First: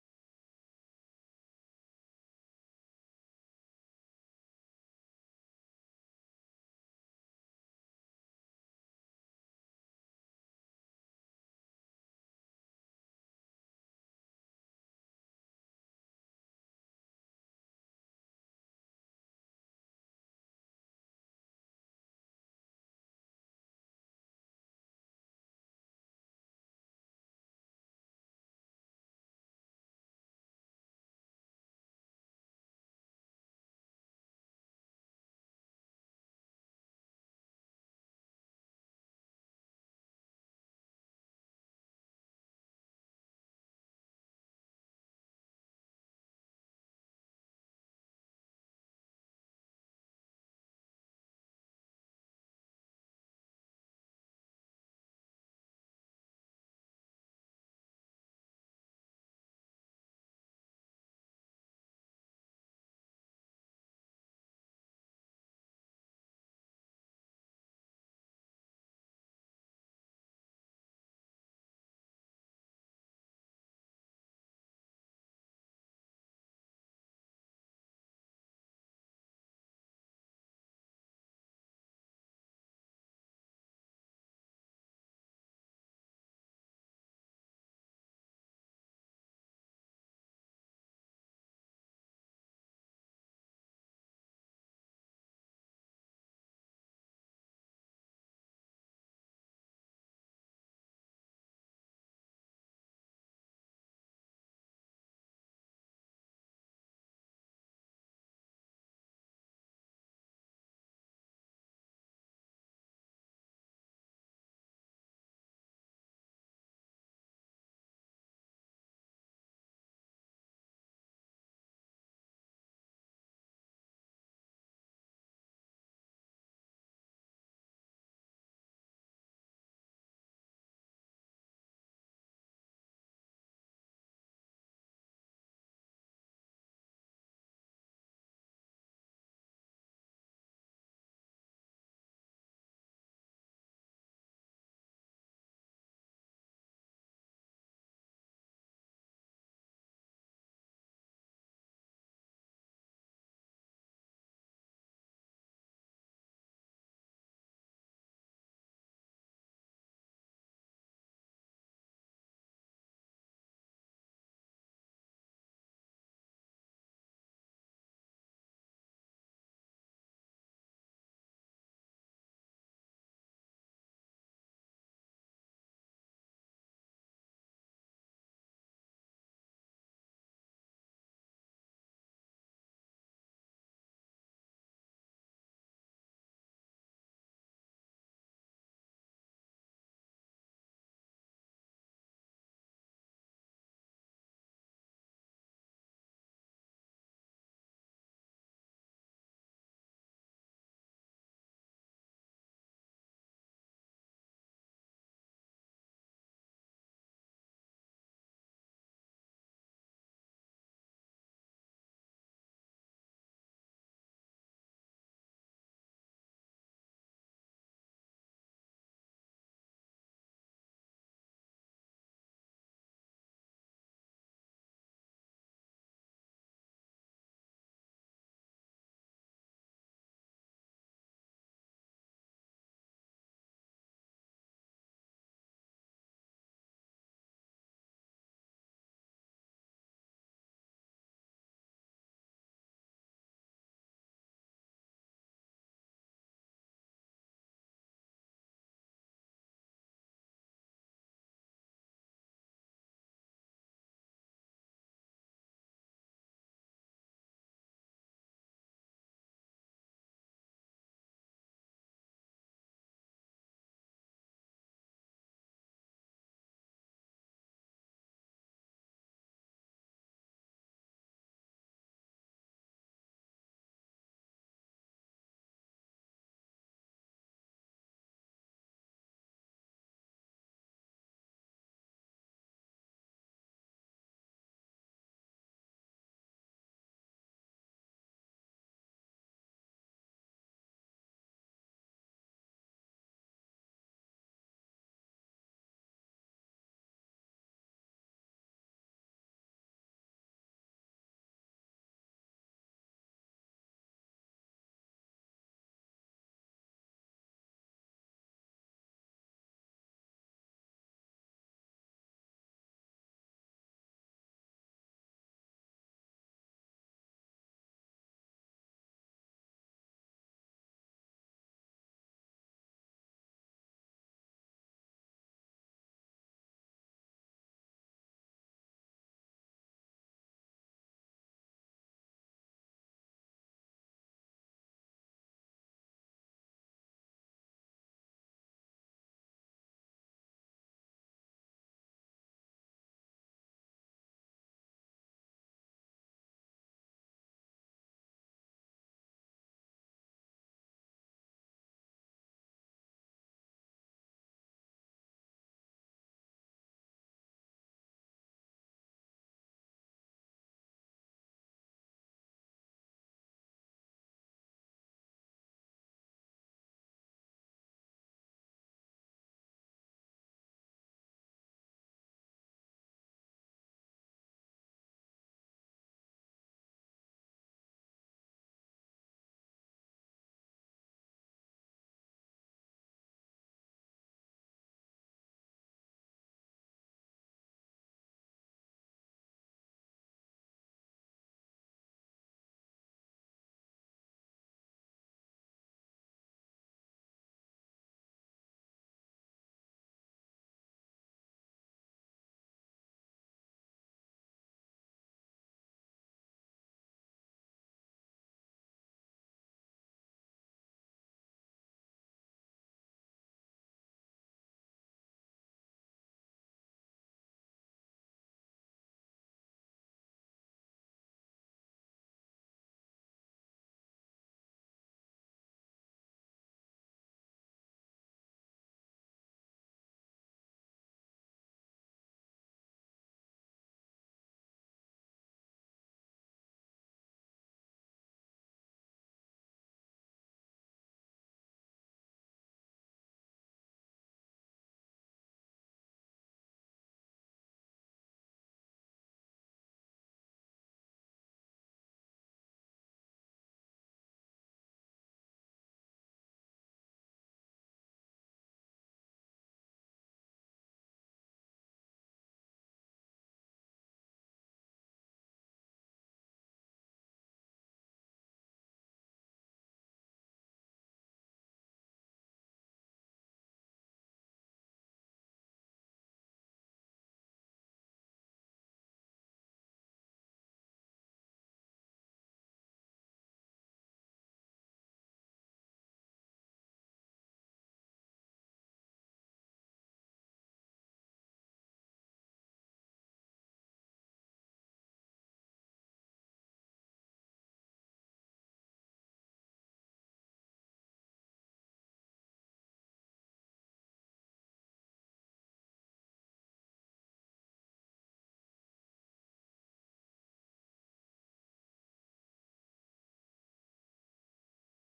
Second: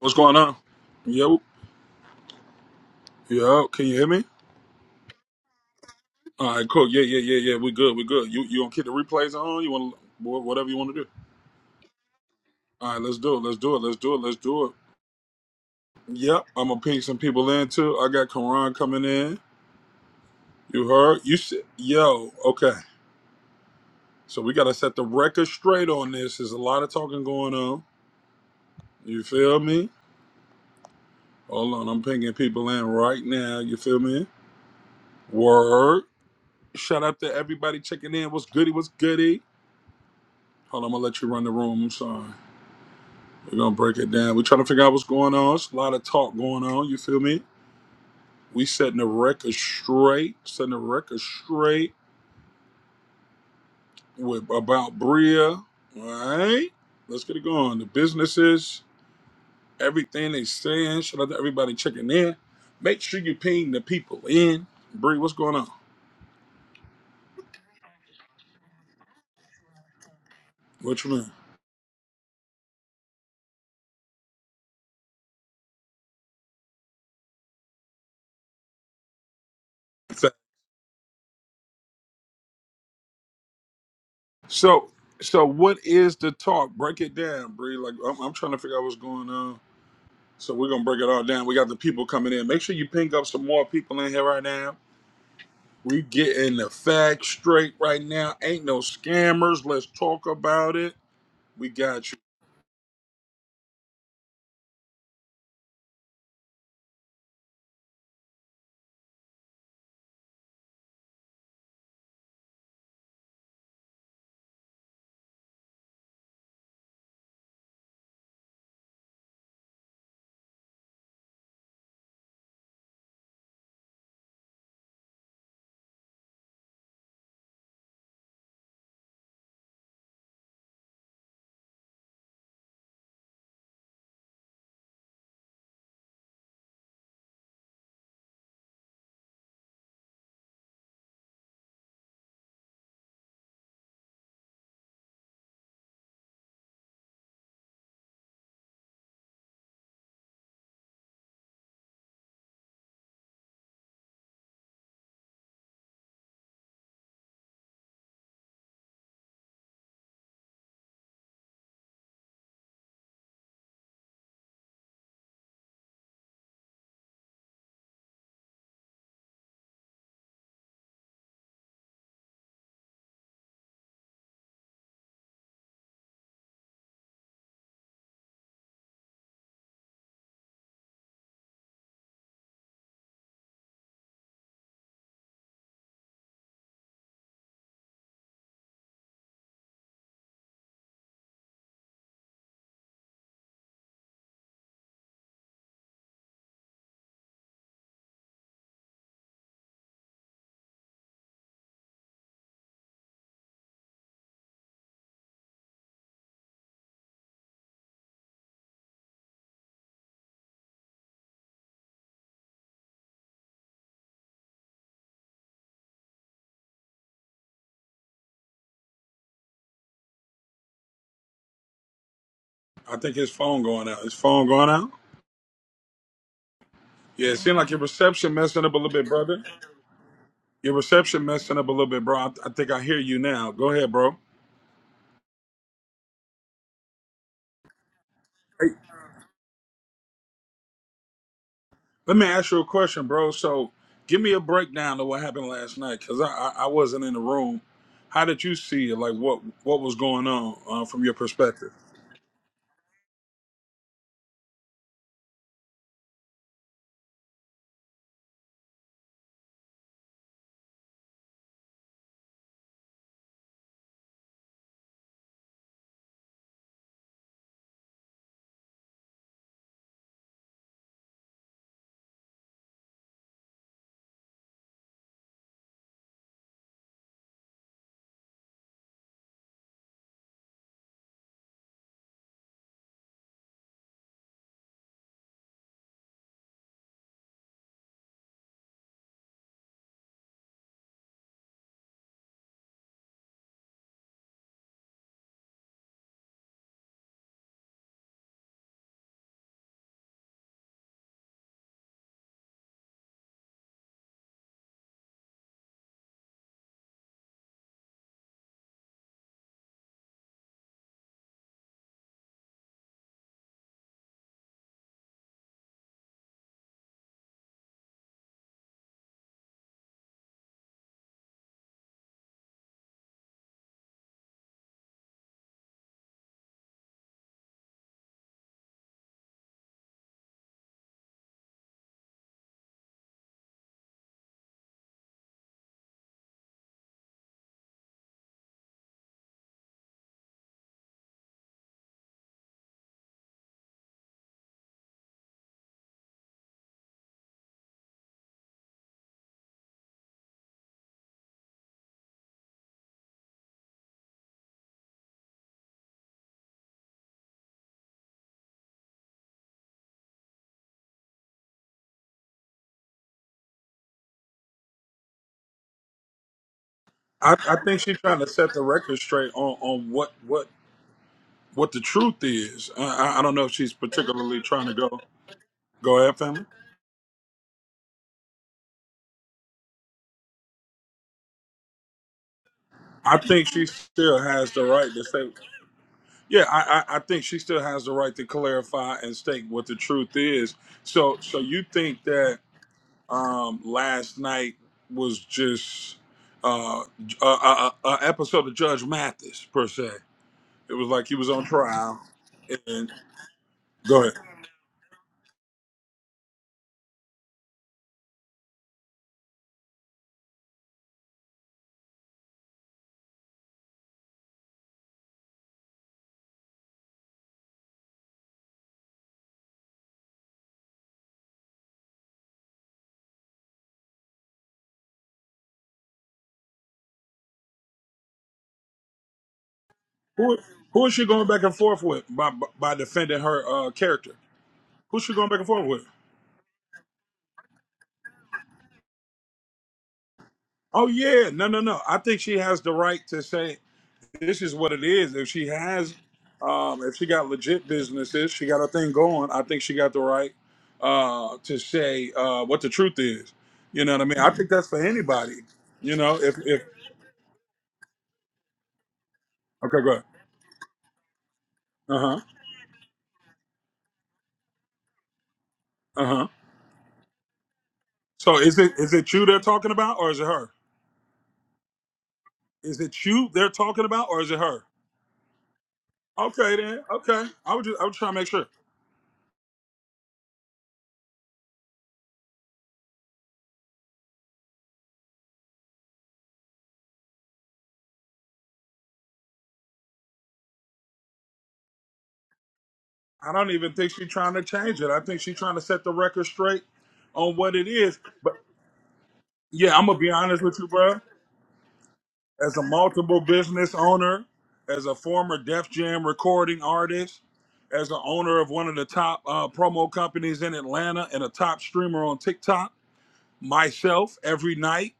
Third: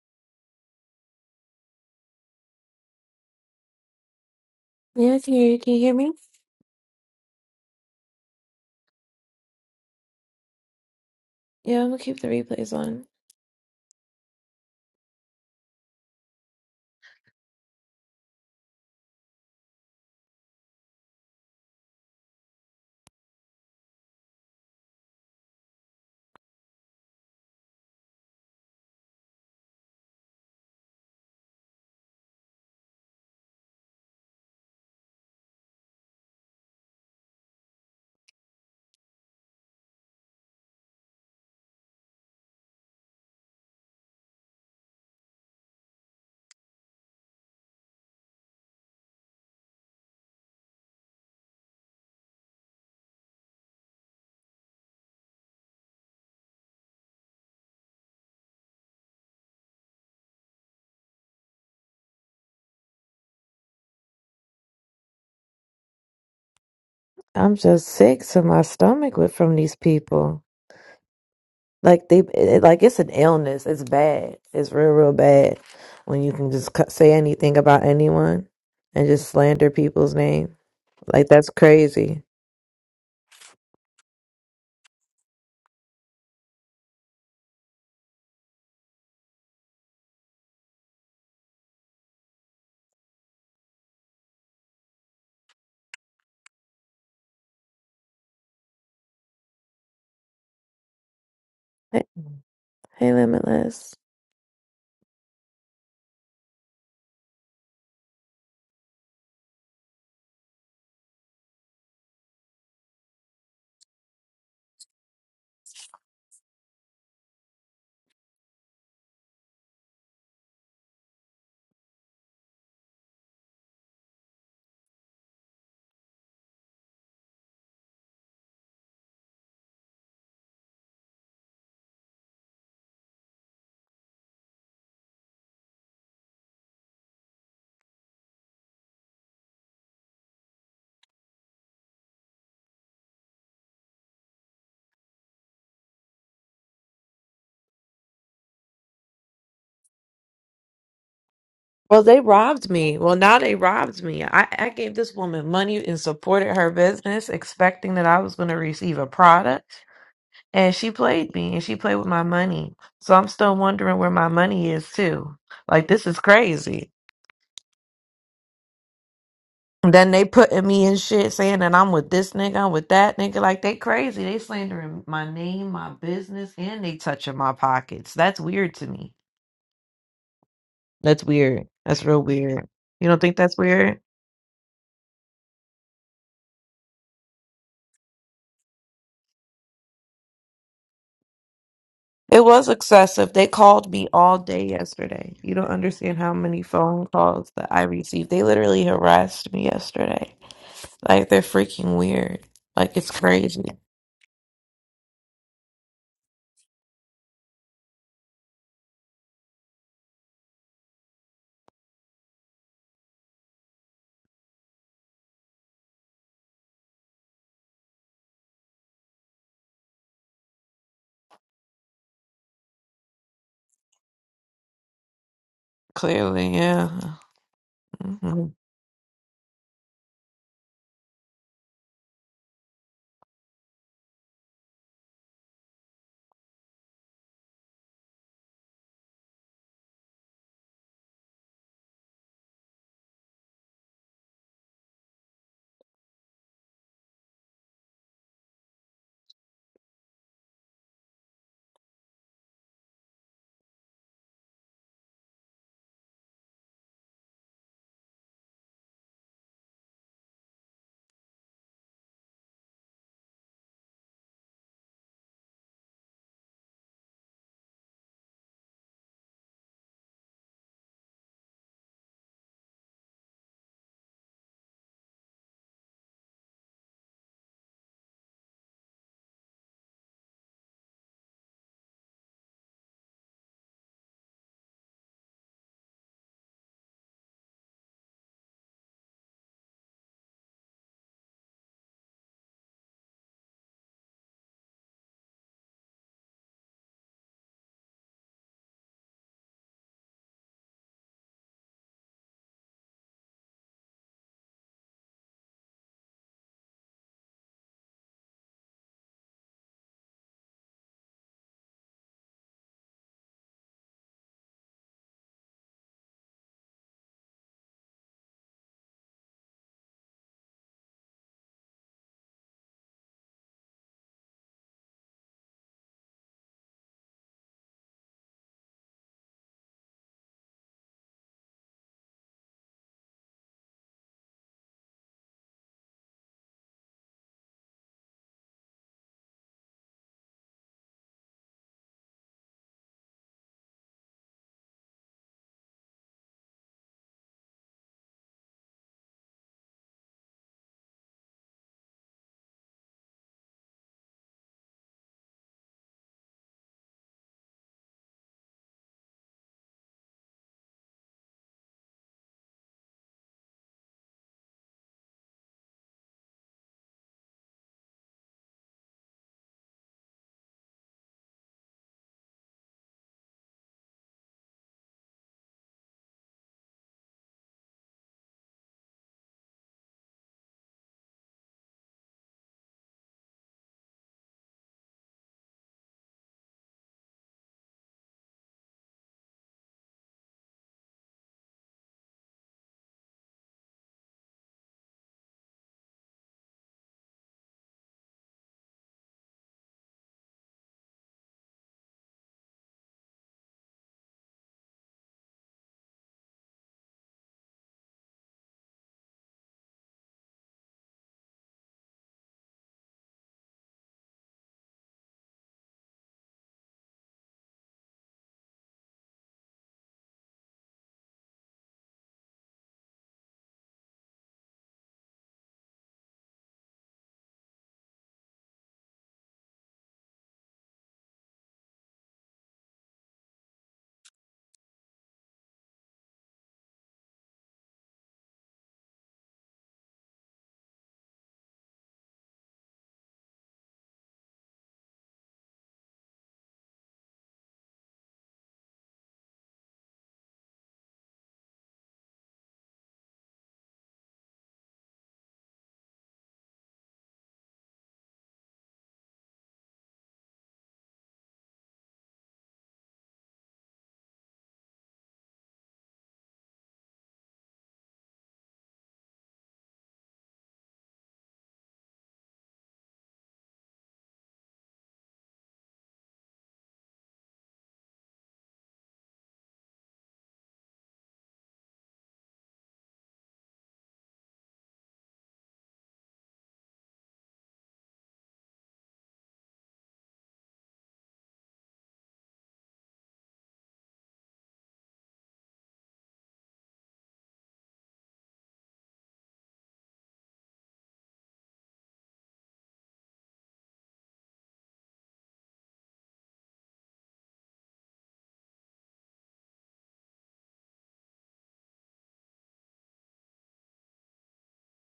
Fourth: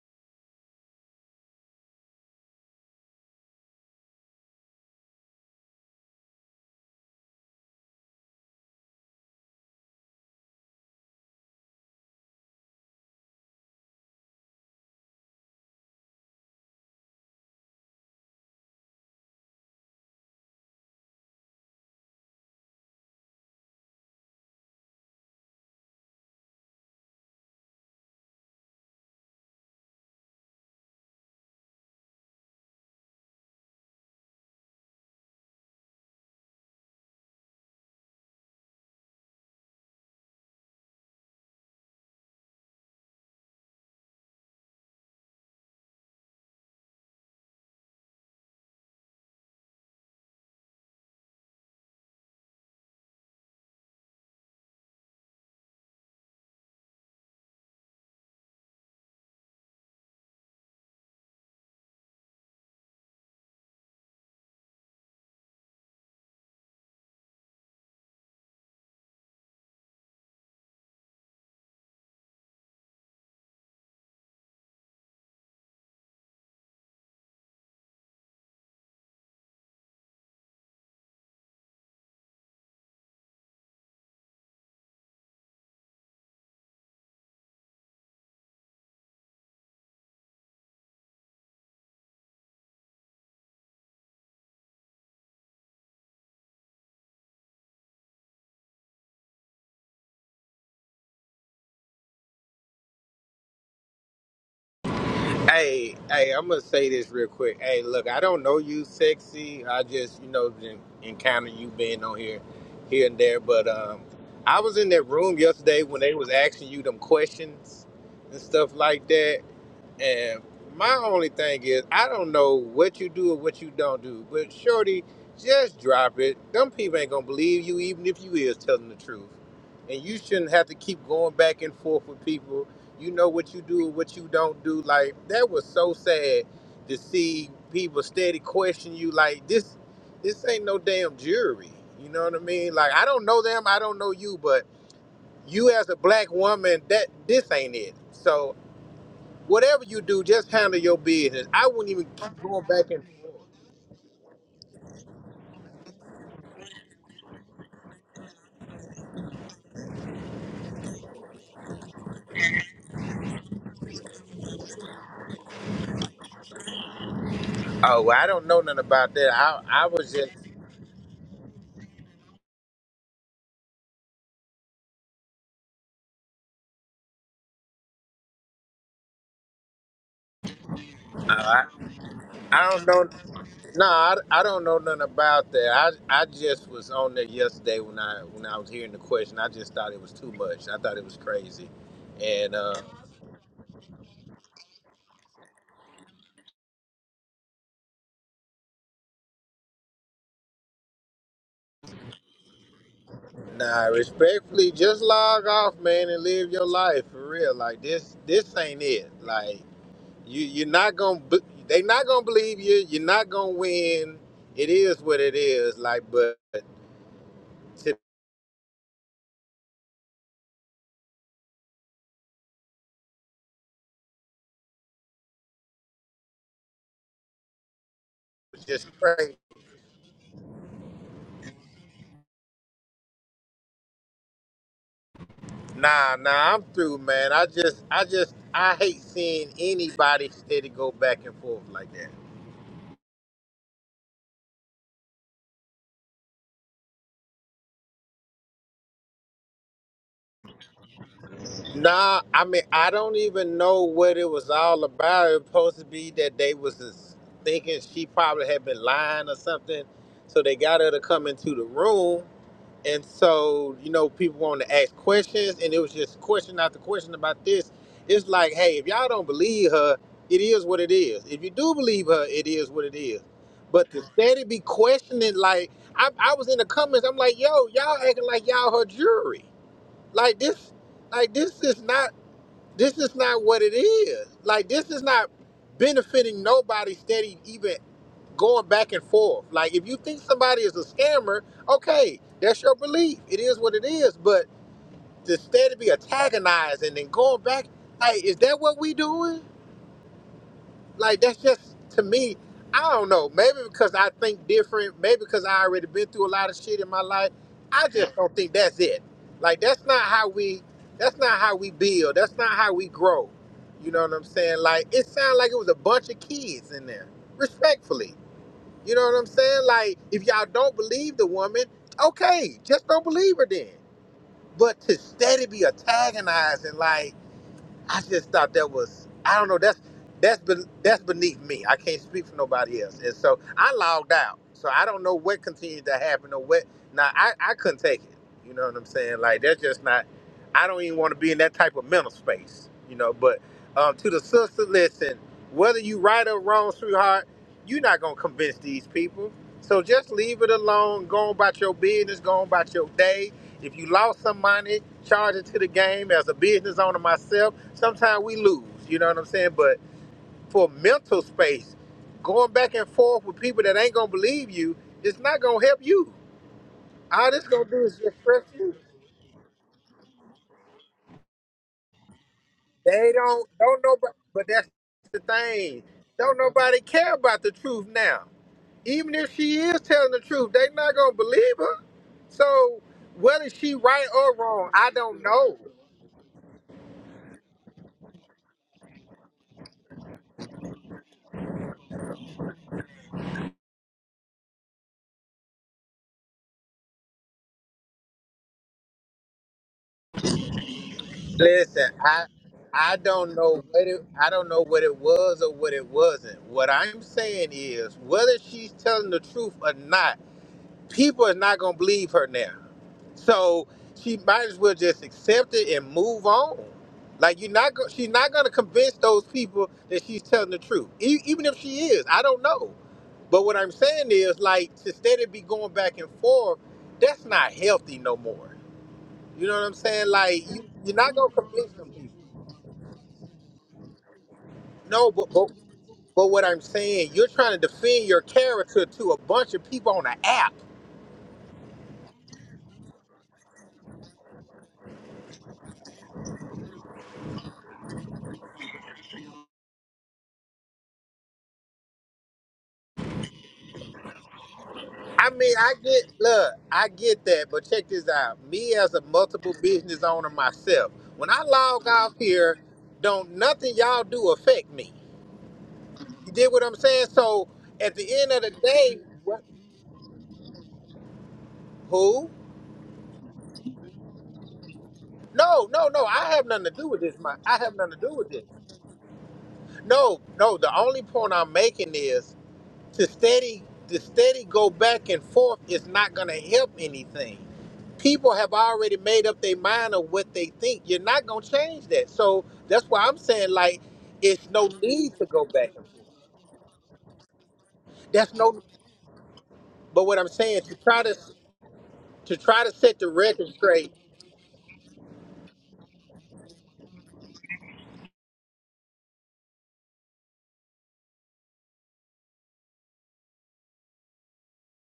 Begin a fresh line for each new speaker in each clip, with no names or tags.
What's going on? Yo, yo, can you hear me?
Yeah, I can hear you. Can you hear me?
All right, cool. Yeah, yeah, yeah, yeah. We good. We good. You you gonna keep the replays on? You want whatever you want to do?
Yeah, I'm gonna keep the replays
All right,
on.
let's do it. Let's do it. Let's do it. Let's do it. Yep, I'm gonna ping some people in too. I got Karan coming in. You heard? You said, yo. Okay. So we gotta set the record straight on this. There's a lot of talking going on. You feel me? Hold on, I'm pinging people in right now. You feel me? Word. Shout out to everybody checking in. What's goody? What's goody? Hold on, I'm gonna let you run the room. I'm sorry. We're gonna break it down. We're trying to figure out what's going on. It's a lot of talk going on. You feel me? We setting the record straight. Setting the record straight with about Bria. All right, let's get it going. The businesses, everything they saying. Shout out to everybody checking in. Make sure you ping the people in. Bree, what's going on?
I'm just sick to my stomach with from these people.
What you mean?
Like they, it, like it's an illness. It's bad. It's real, real bad. When you can just cut- say anything about anyone and just slander people's name, like that's crazy.
So, so what is the talk? Break it down, Bree. Like I'm, I'm trying to figure out what's going on. So we're gonna break it all down. We got the people coming in. Make sure you ping up some more people in here right now. We getting the facts straight right now. Ain't no scammers. Let's talk about it. We
Hey,
got you.
hey, Limitless.
Hey, hey, I'm gonna say this real quick. Hey, look, I don't know you, sexy. I just, you know, en- encounter you being on here, here and there. But um, I was in that room yesterday when they was asking you them questions and stuff like that. And my only thing is, I don't know what you do or what you don't do, but Shorty, just drop it. Them people ain't gonna believe you, even if you is telling the truth. And you shouldn't have to keep going back and forth with people. You know what you do or what you don't do. Like that was so sad to see people steady question you. Like this, this ain't no damn jury. You know what I mean? Like I don't know them, I don't know you, but you as a black woman, that this ain't it. So Whatever you do, just handle your business. I wouldn't
Well,
even
they
keep going
robbed
back
me.
and
Well, now they
forth.
robbed me. I, I gave this woman money and supported her business, expecting that I was going to receive a product. And she played me and she played with my money. So I'm still wondering where my money is too. Like this is crazy.
Oh, well, I don't know nothing about that. I I
And Then
was
they
just
putting me in shit saying that I'm with this nigga, I'm with that nigga. Like they crazy. They slandering my name, my business, and they touching my pockets. That's weird to me. That's
I
weird. That's real
I
weird.
I don't
You
know.
don't think that's
No,
weird?
I, I don't know nothing about that. I I just was on there yesterday when I when I was hearing the question. I just thought it was too much. I thought it was crazy.
It
And
was
uh
excessive. They called me all day yesterday. You don't understand how many phone calls that I received. They literally harassed me yesterday. Like they're freaking weird. Like it's crazy.
nah, respectfully, just log off, man, and live your life for real. Like this this ain't it. Like You you're not gonna b- they not gonna believe you. You're not gonna win. It is what it is. Like, but to
I think his phone going out. His phone going out.
Clearly, yeah.
Yeah, it seemed like your reception
Mhm.
messing up a
just
little bit,
pray.
brother. Your reception messing up a little bit, bro. I, I think I hear you now. Go ahead, bro.
Nah, nah, I'm through, man. I just I just
Hey,
I hate seeing anybody steady go back and forth like that.
let me ask you a question, bro. So, give me a breakdown of what happened last night, cause I I, I wasn't in the room. How did you see it? Like, what what was going on uh, from your perspective?
Nah, I mean I don't even know what it was all about. It was supposed to be that they was just thinking she probably had been lying or something, so they got her to come into the room And so, you know, people wanted to ask questions, and it was just question after question about this. It's like, hey, if y'all don't believe her, it is what it is. If you do believe her, it is what it is. But to steady be questioning, like, I, I was in the comments, I'm like, yo, y'all acting like y'all her jury. Like this, like this is not, this is not what it is. Like this is not benefiting nobody steady even going back and forth. Like if you think somebody is a scammer, okay, that's your belief. It is what it is. But to instead of be antagonized and then going back, like is that what we doing? Like that's just to me. I don't know. Maybe because I think different. Maybe because I already been through a lot of shit in my life. I just don't think that's it. Like that's not how we. That's not how we build. That's not how we grow. You know what I'm saying? Like it sounded like it was a bunch of kids in there. Respectfully. You know what I'm saying? Like, if y'all don't believe the woman, okay, just don't believe her then. But to steady be antagonizing, like, I just thought that was I don't know that's thats has that's beneath me. I can't speak for nobody else, and so I logged out. So I don't know what continued to happen or what. Now I I couldn't take it. You know what I'm saying? Like that's just not. I don't even want to be in that type of mental space. You know, but um, to the sister, listen. Whether you right or wrong, sweetheart, you're not gonna convince these people. So just leave it alone. Go on about your business. Go on about your day if you lost some money, charge it to the game. As a business owner myself, sometimes we lose. You know what I'm saying? But for mental space, going back and forth with people that ain't gonna believe you, it's not gonna help you. All
I,
this
I
gonna
think
do is
she's trying
just
to
stress
set the
you.
record straight on, on what what what the truth is. I,
They
I I don't know
don't
if she's
don't nobody.
particularly
But
trying
that's
to go
the thing.
go ahead,
Don't
family.
nobody care about the truth now. Even if she is telling the truth, they not gonna believe her. So
I think
whether
she
she right
still
or
has the
wrong, I
right to
don't
say,
know.
yeah. I, I I think she still has the right to clarify and state what the truth is. So so you think that um, last night was just uh, a, a, a episode of Judge Mathis per se? It was like he was on
Listen,
trial.
I
And
I don't know what it
go ahead.
I don't know what it was or what it wasn't. What I'm saying is whether she's telling the truth or not, people are not gonna believe her now. So she might as well just accept it and move on. Like you're not go- she's not gonna convince those people that she's telling the truth. E- even if she is, I don't know. But what I'm saying is like instead of be going back and forth, that's not healthy no more. You know what I'm saying?
Who
Like you,
who is
you're
she
not
going
gonna
back and
convince
forth
them
with
people.
by by defending her uh, character? Who's
No,
she going
but,
back and
but
forth with?
but what I'm saying, you're trying to defend your character to a bunch of people on an app.
Oh yeah, no, no, no. I think she has the right to say this is what it is. If she has, um, if she got legit businesses, she got a thing going. I think she got the right uh, to say uh, what the truth is. You know what I mean? I think that's for
I
anybody.
mean, I
You
get
know, if
look,
if
I get that, but check this out. Me as a multiple
okay, go ahead.
business owner myself, when I log
Uh
off
huh.
here, don't nothing y'all do affect me.
Uh huh.
You did what I'm saying? So at the end
So
of the
is it is
day,
it you they're
what
talking about, or is it her?
who?
Is it you they're talking about, or is it her?
No, no, no. I have
Okay
nothing to
then.
do with this.
Okay.
My,
I
I
was
have
just I was
nothing to
trying
do
to make
with this.
sure.
No, no. The only point I'm making is to steady to steady go back and forth is not going to help anything. People have already made up their mind of what they think. You're not going to change that. So that's why I'm
I
saying
don't even
like
think she's trying to
it's no
change it. I
need
think
to
she's
go
trying to
back.
set the record straight on what it is.
That's
But
no.
yeah, I'm gonna
But
be
what I'm
honest with
saying
you,
to
bro.
try to to
As a
try to set the
multiple
record
business
straight
owner, as a former Def Jam recording artist, as an owner of one of the top uh, promo companies in Atlanta and a top streamer on TikTok, myself every night.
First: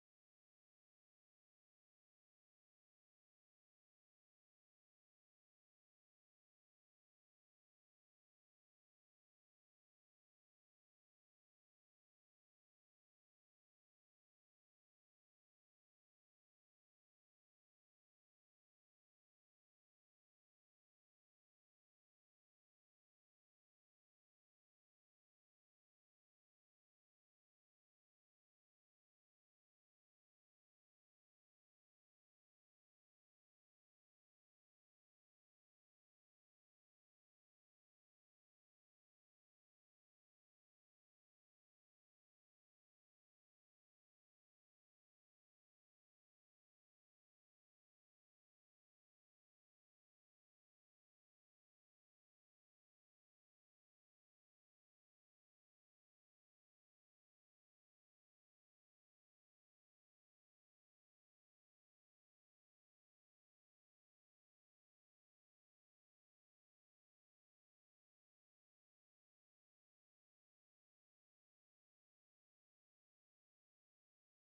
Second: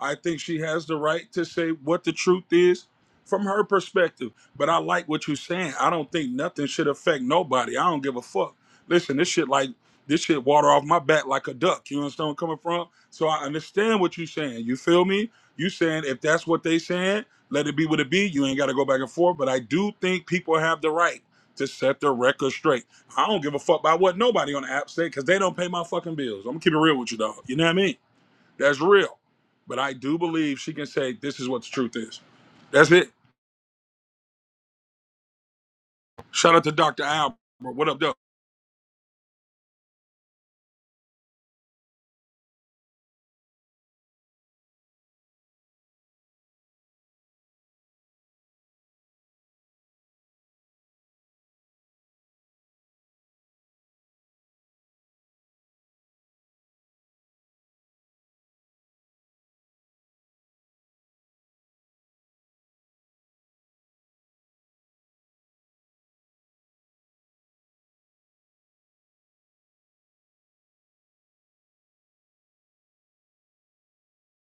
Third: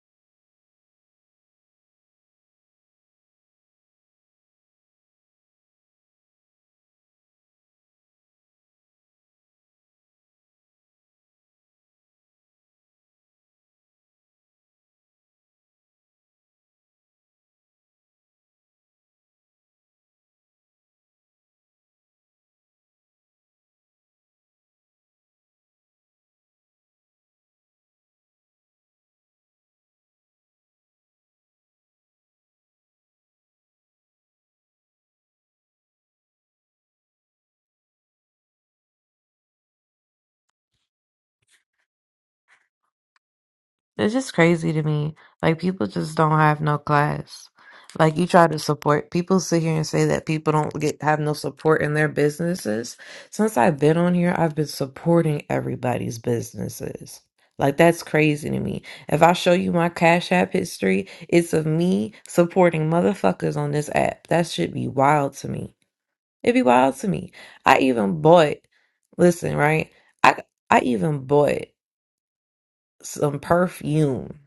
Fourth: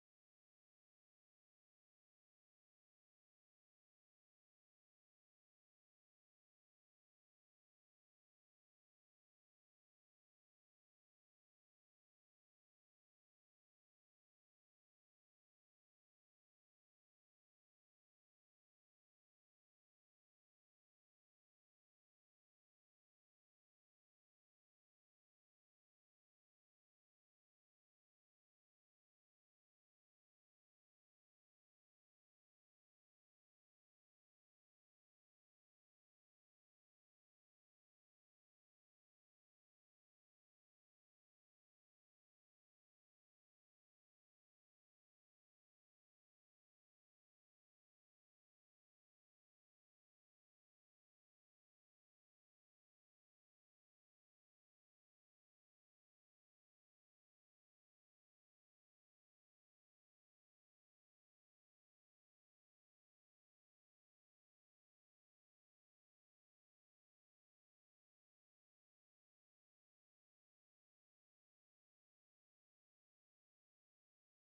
I think she has the right to say what the truth is from her perspective. But I like what you're saying. I don't think nothing should affect nobody. I don't give a fuck. Listen, this shit like this shit water off my back like a duck. You understand where I'm coming from? So I understand what you're saying. You feel me? You saying if that's what they saying, let it be what it be. You ain't got to go back and forth. But I do think people have the right to set their record straight. I don't give a fuck about what nobody on the app say because they don't pay my fucking bills. I'm gonna keep it real with you, dog. You know what I mean? That's real. But I do believe she can say this is what the truth is. That's it. Shout out to Dr. Albert. What up, though?
It's just crazy to me. Like people just don't have no class. Like you try to support people sit here and say that people don't get have no support in their businesses. Since I've been on here, I've been supporting everybody's businesses. Like that's crazy to me. If I show you my Cash App history, it's of me supporting motherfuckers on this app. That should be wild to me. It'd be wild to me. I even bought, listen, right? I I even bought some perfume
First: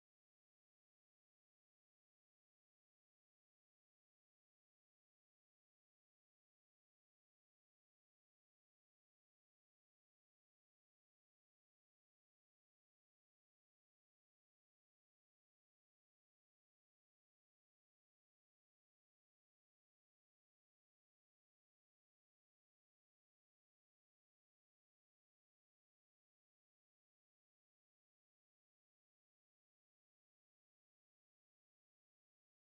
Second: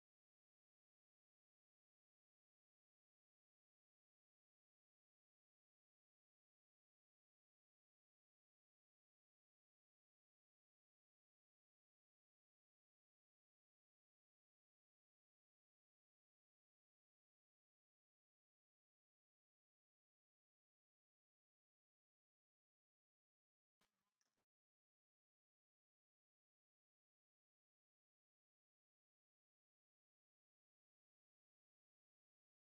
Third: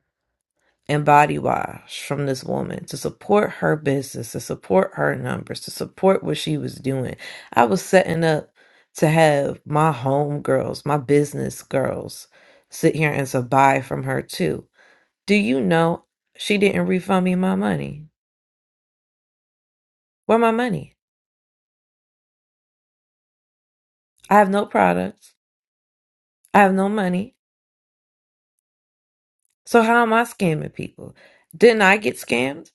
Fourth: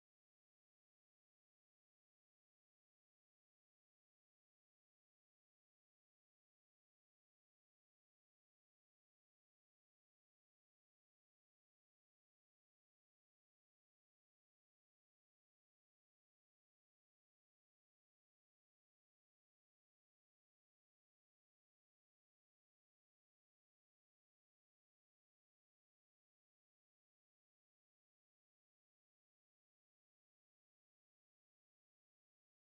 and body wash from this woman to support her business, to support her numbers, to support what she was doing. I was setting up to have my home girls, my business girls sit here and to buy from her too. Do you know she didn't refund me my money? Where my money? I have no products. I have no money. So how am I scamming people? Didn't I get scammed?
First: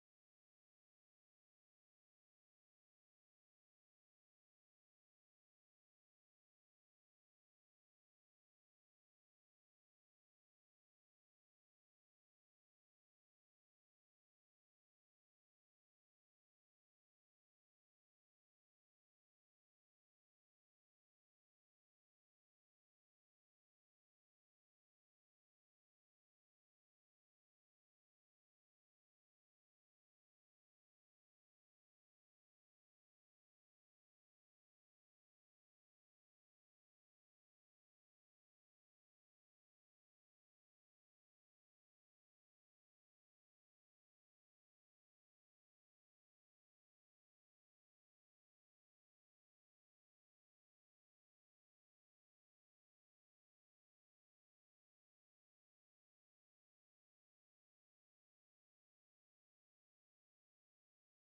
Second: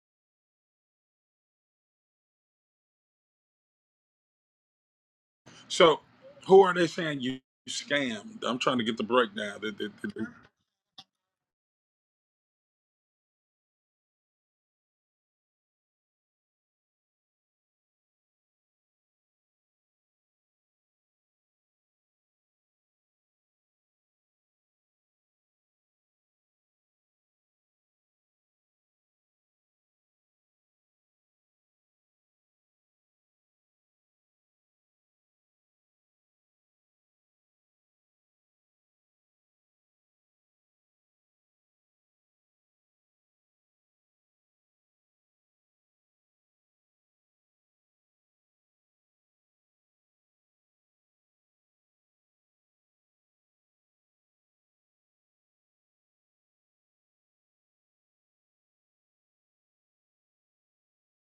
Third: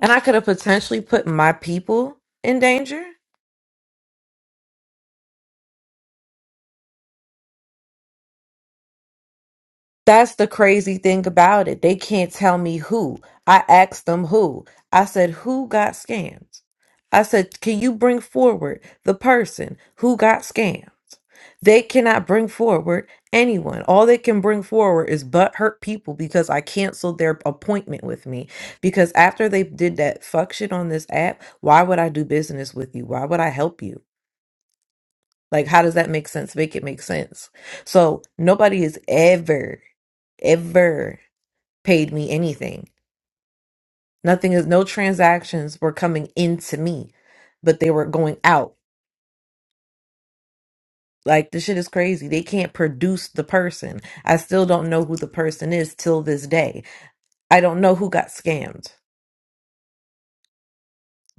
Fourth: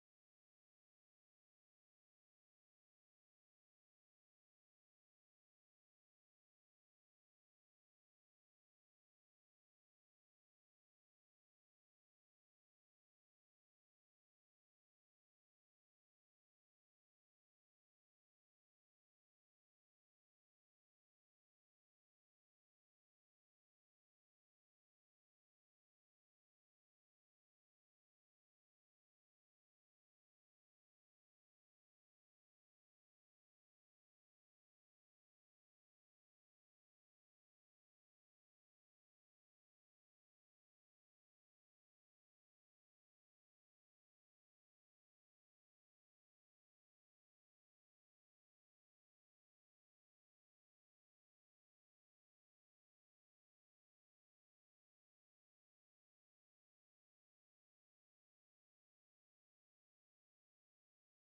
And I could have potentially put my people in danger.
So, who are they saying you scammed? I'm trying to get the breakdown. Did- did- did- did-
That's the crazy thing about it. They can't tell me who. I asked them who. I said, Who got scammed? I said, Can you bring forward the person who got scammed? They cannot bring forward anyone. All they can bring forward is but hurt people because I canceled their appointment with me. Because after they did that fuck shit on this app, why would I do business with you? Why would I help you? Like, how does that make sense? Make it make sense. So nobody is ever, ever paid me anything. Nothing is no transactions were coming into me, but they were going out. Like the shit is crazy. They can't produce the person. I still don't know who the person is till this day. I don't know who got scammed.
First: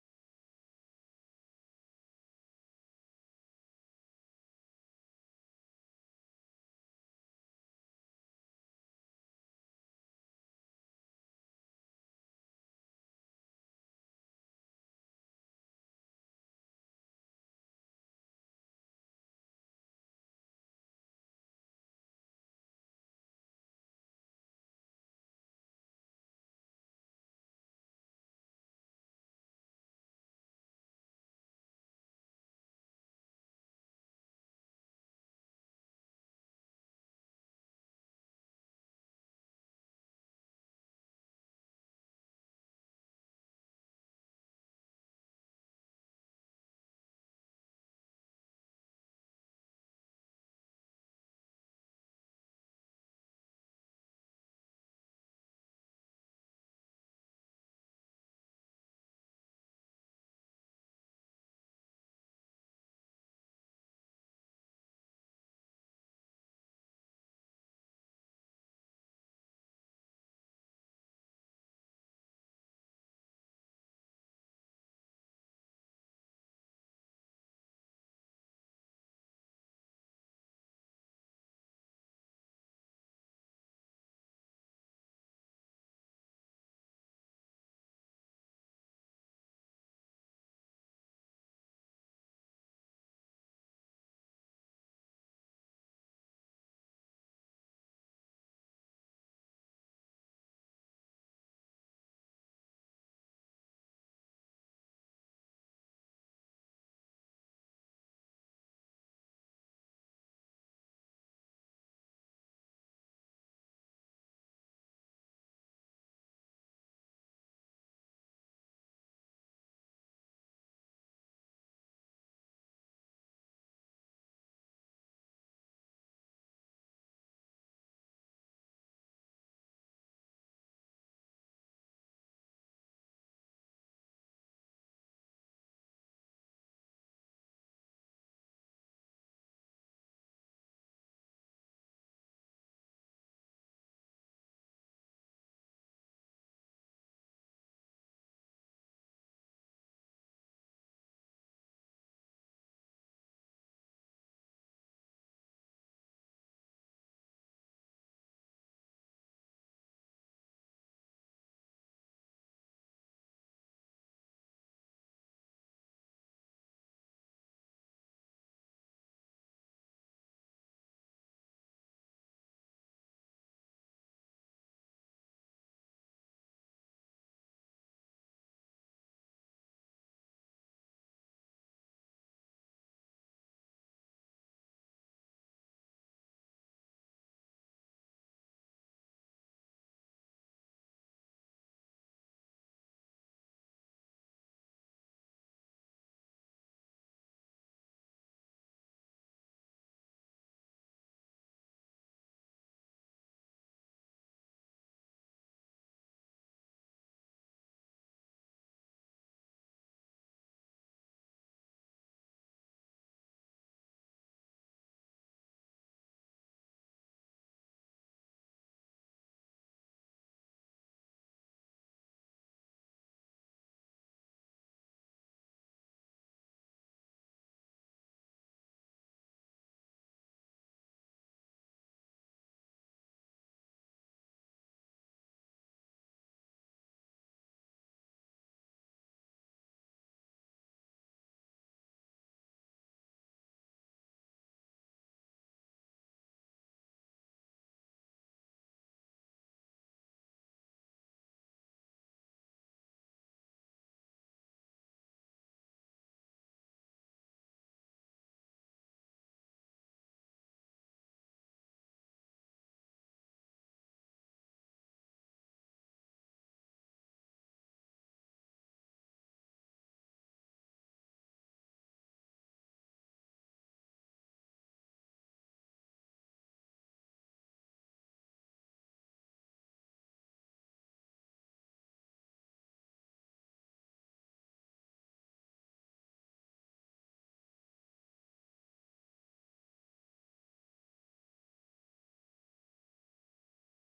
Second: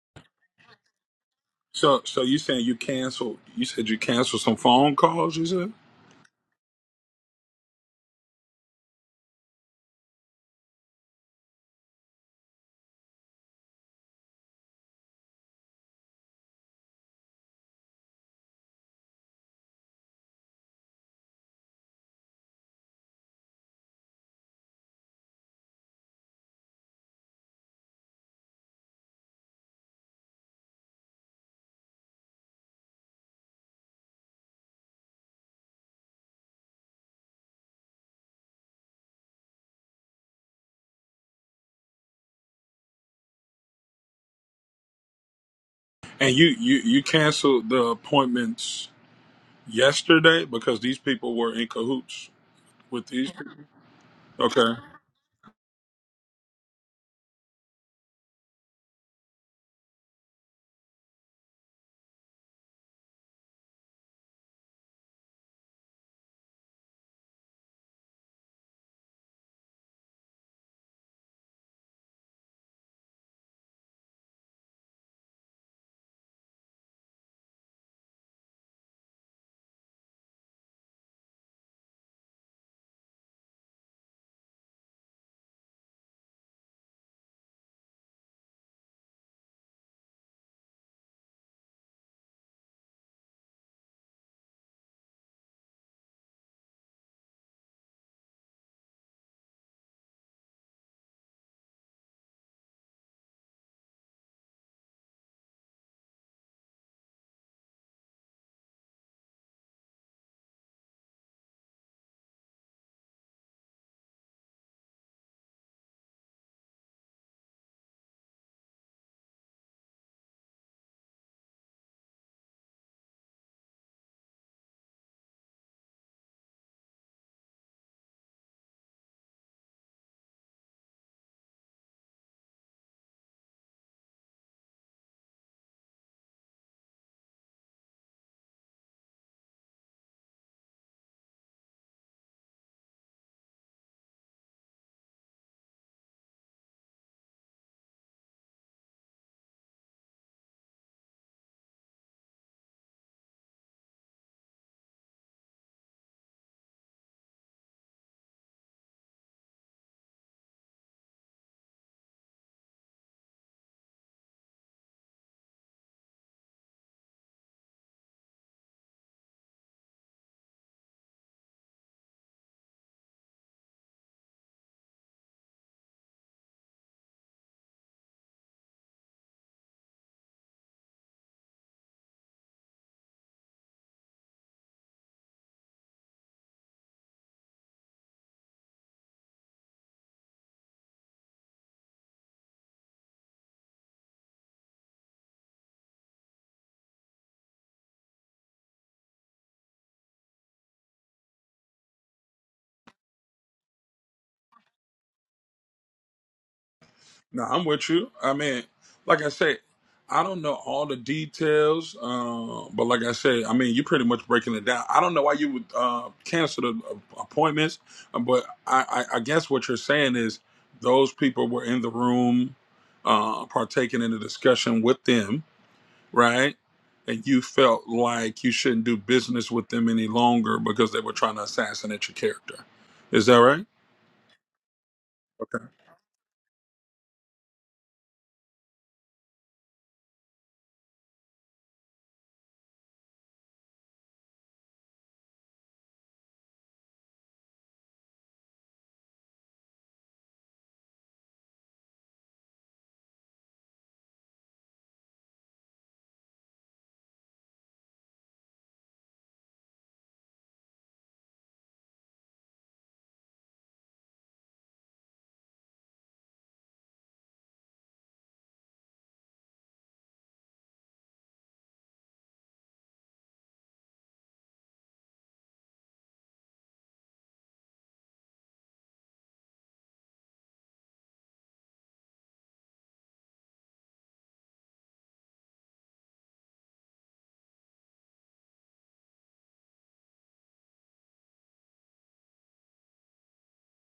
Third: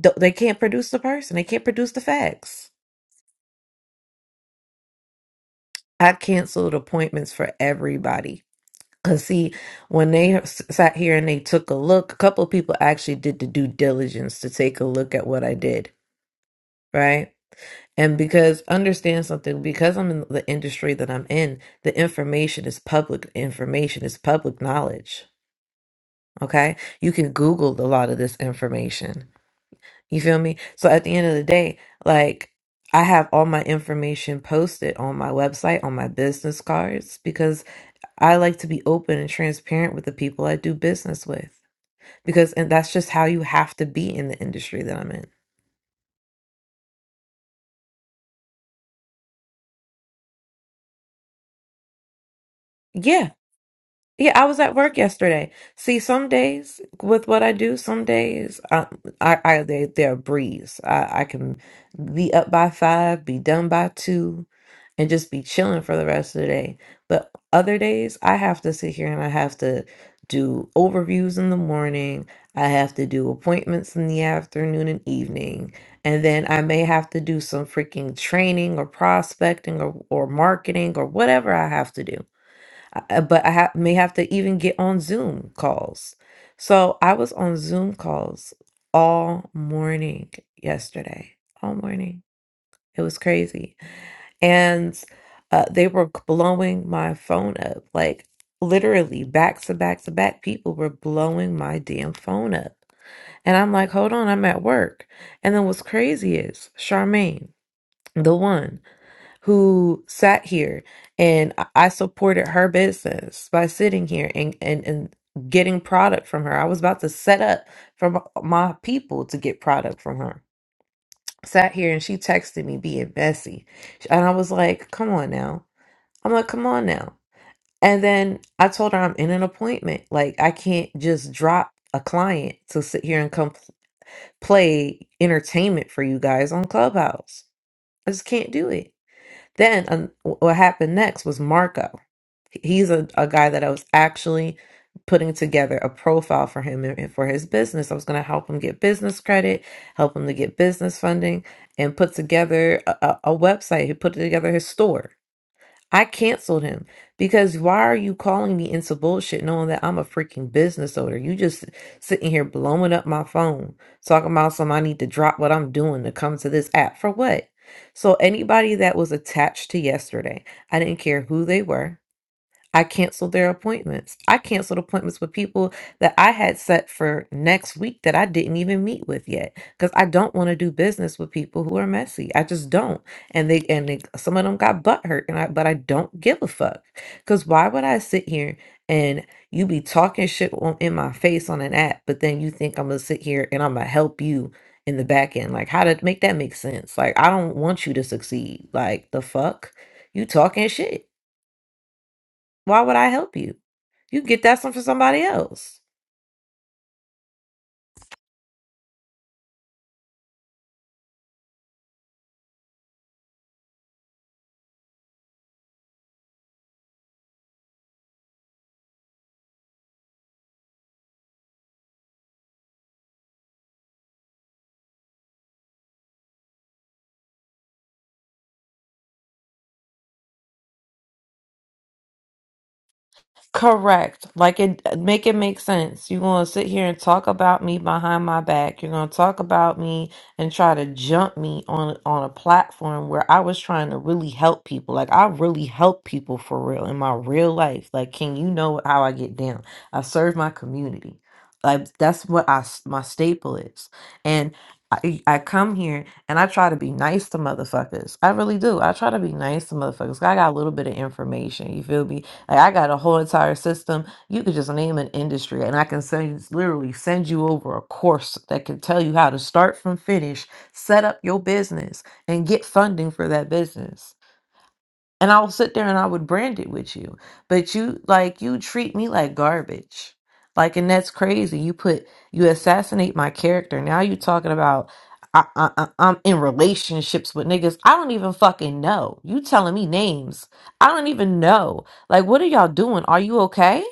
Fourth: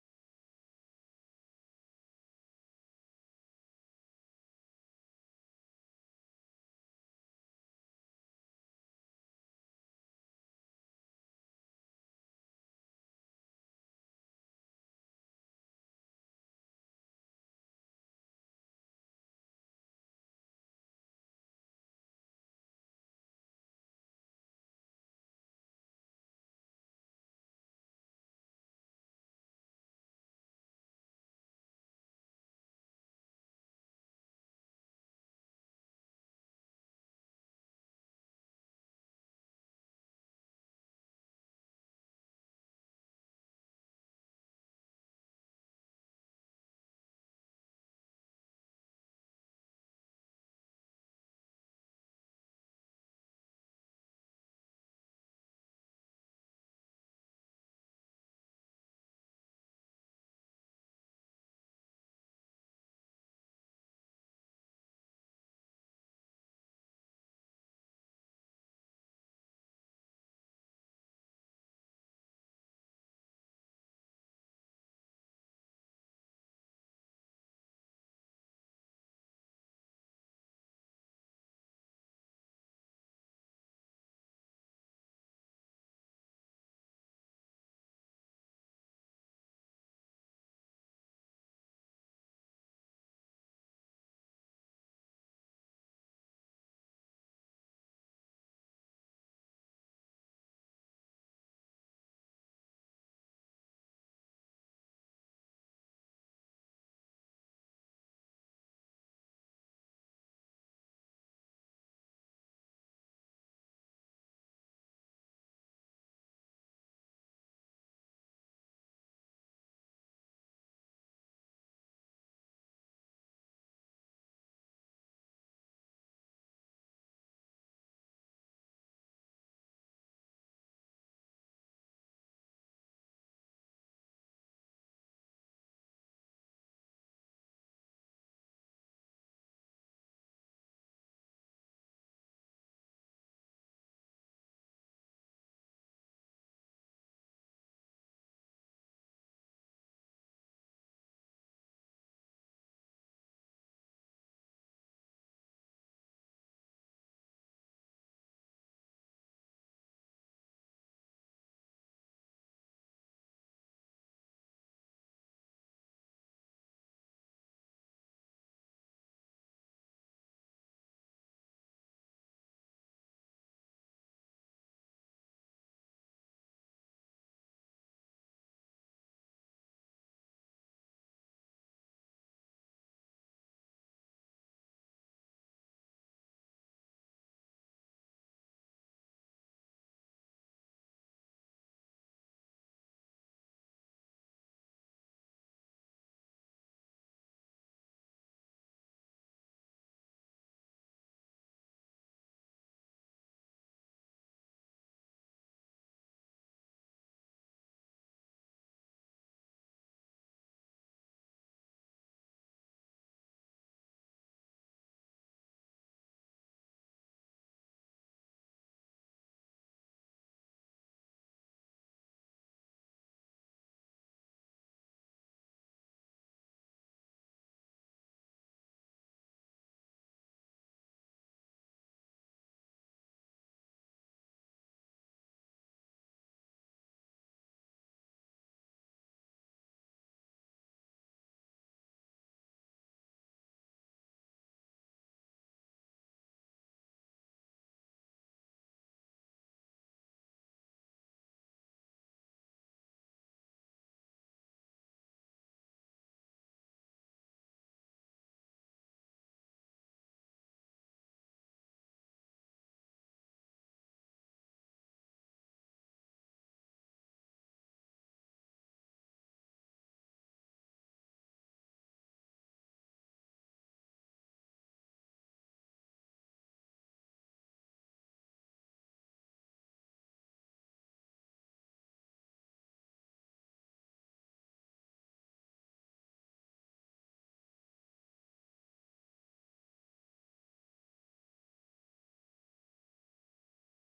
Th- They can't produce the person. They can't produce the
So, so you saying
facts.
you canceled? You said you canceled some phone calls. You said,
I canceled appointments for everybody. Cause see, when they s- sat here and they took a look, a couple of people actually did the due diligence to take a look at what I did. Right And because understand something, because I'm in the industry that I'm in, the information is public information, is public knowledge. Okay. You can Google a lot of this information. You feel me? So at the end of the day, like I have all my information posted on my website, on my business cards, because I like to be open and transparent with the people I do business with. Because and that's just how you have to be in the industry that I'm in.
and you you you canceled the appointments yesterday because these people were in cahoots with
Yeah.
these. People.
Yeah, I was
Okay.
at work yesterday. See, some days with what I do, some days I, I, I they, they're a breeze. I, I can be up by five, be done by two, and just be chilling for the rest of the day. But other days, I have to sit here and I have to do overviews in the morning. I have to do appointments in the afternoon and evening. And then I may have to do some freaking training or prospecting or, or marketing or whatever I have to do. I- uh, but I ha- may have to even get on Zoom calls. So I was on Zoom calls all morning yesterday, all morning. It was crazy. And uh, they were c- blowing my phone up, like literally back to back to back. People were blowing my damn phone up. And I'm like, hold on, I'm at work. And then what's crazy is Charmaine, the one who sat here and I I supported her business by sitting here and, and, and getting product from her. I was about to set up for m- my people to get product from her. Sat here and she texted me being messy. And I was like, come on now. I'm like, come on now. And then I told her I'm in an appointment. Like, I can't just drop a client to sit here and come p- play entertainment for you guys on Clubhouse. I just can't do it. Then um, what happened next was Marco. He's a, a guy that I was actually putting together a profile for him and and for his business. I was going to help him get business credit, help him to get business funding, and put together a, a a website. He put together his store I canceled him because why are you calling me into bullshit knowing that I'm a freaking business owner? You just sitting here blowing up my phone, talking about some I need to drop what I'm doing to come to this app for what? So anybody that was attached to yesterday, I didn't care who they were. I canceled their appointments. I canceled appointments with people that I had set for next week that I didn't even meet with yet because I don't want to do business with people who are messy. I just don't. And they and they, some of them got butt hurt, and I but I don't give a fuck because why would I sit here and you be talking shit on, in my face on an app, but then you think I'm gonna sit here and I'm gonna help you in the back end? Like how to make that make sense? Like I don't want you to succeed. Like the fuck you talking shit. Why would I help you? You can get that some for somebody else.
No, I'm with you. I mean, like I said, I don't know all the details, uh, but like I said, I mean, you're pretty much breaking it down. I don't know why you would uh, cancel the uh, appointments, uh, but I, I, I guess what you're saying is those people were in the room, uh, partaking in the discussion with them, right? And you felt like you shouldn't do business with them any longer because they were trying to assassinate your character. Is that right?
Correct. Like it make it make sense. You're gonna sit here and talk about me behind my back. You're gonna talk about me and try to jump me on on a platform where I was trying to really help people. Like I really help people for real in my real life. Like, can you know how I get down? I serve my community. Like that's what I s- my staple is. And I, I come here and I try to be nice to motherfuckers. I really do. I try to be nice to motherfuckers. I got a little bit of information. You feel me? Like I got a whole entire system. You could just name an industry, and I can send literally send you over a course that can tell you how to start from finish, set up your business, and get funding for that business. And I'll sit there and I would brand it with you. But you like you treat me like garbage. Like and that's crazy. You put you assassinate my character. Now you talking about I, I, I- I'm in relationships with niggas. I don't even fucking know. You telling me names. I don't even know. Like what are y'all doing? Are you okay?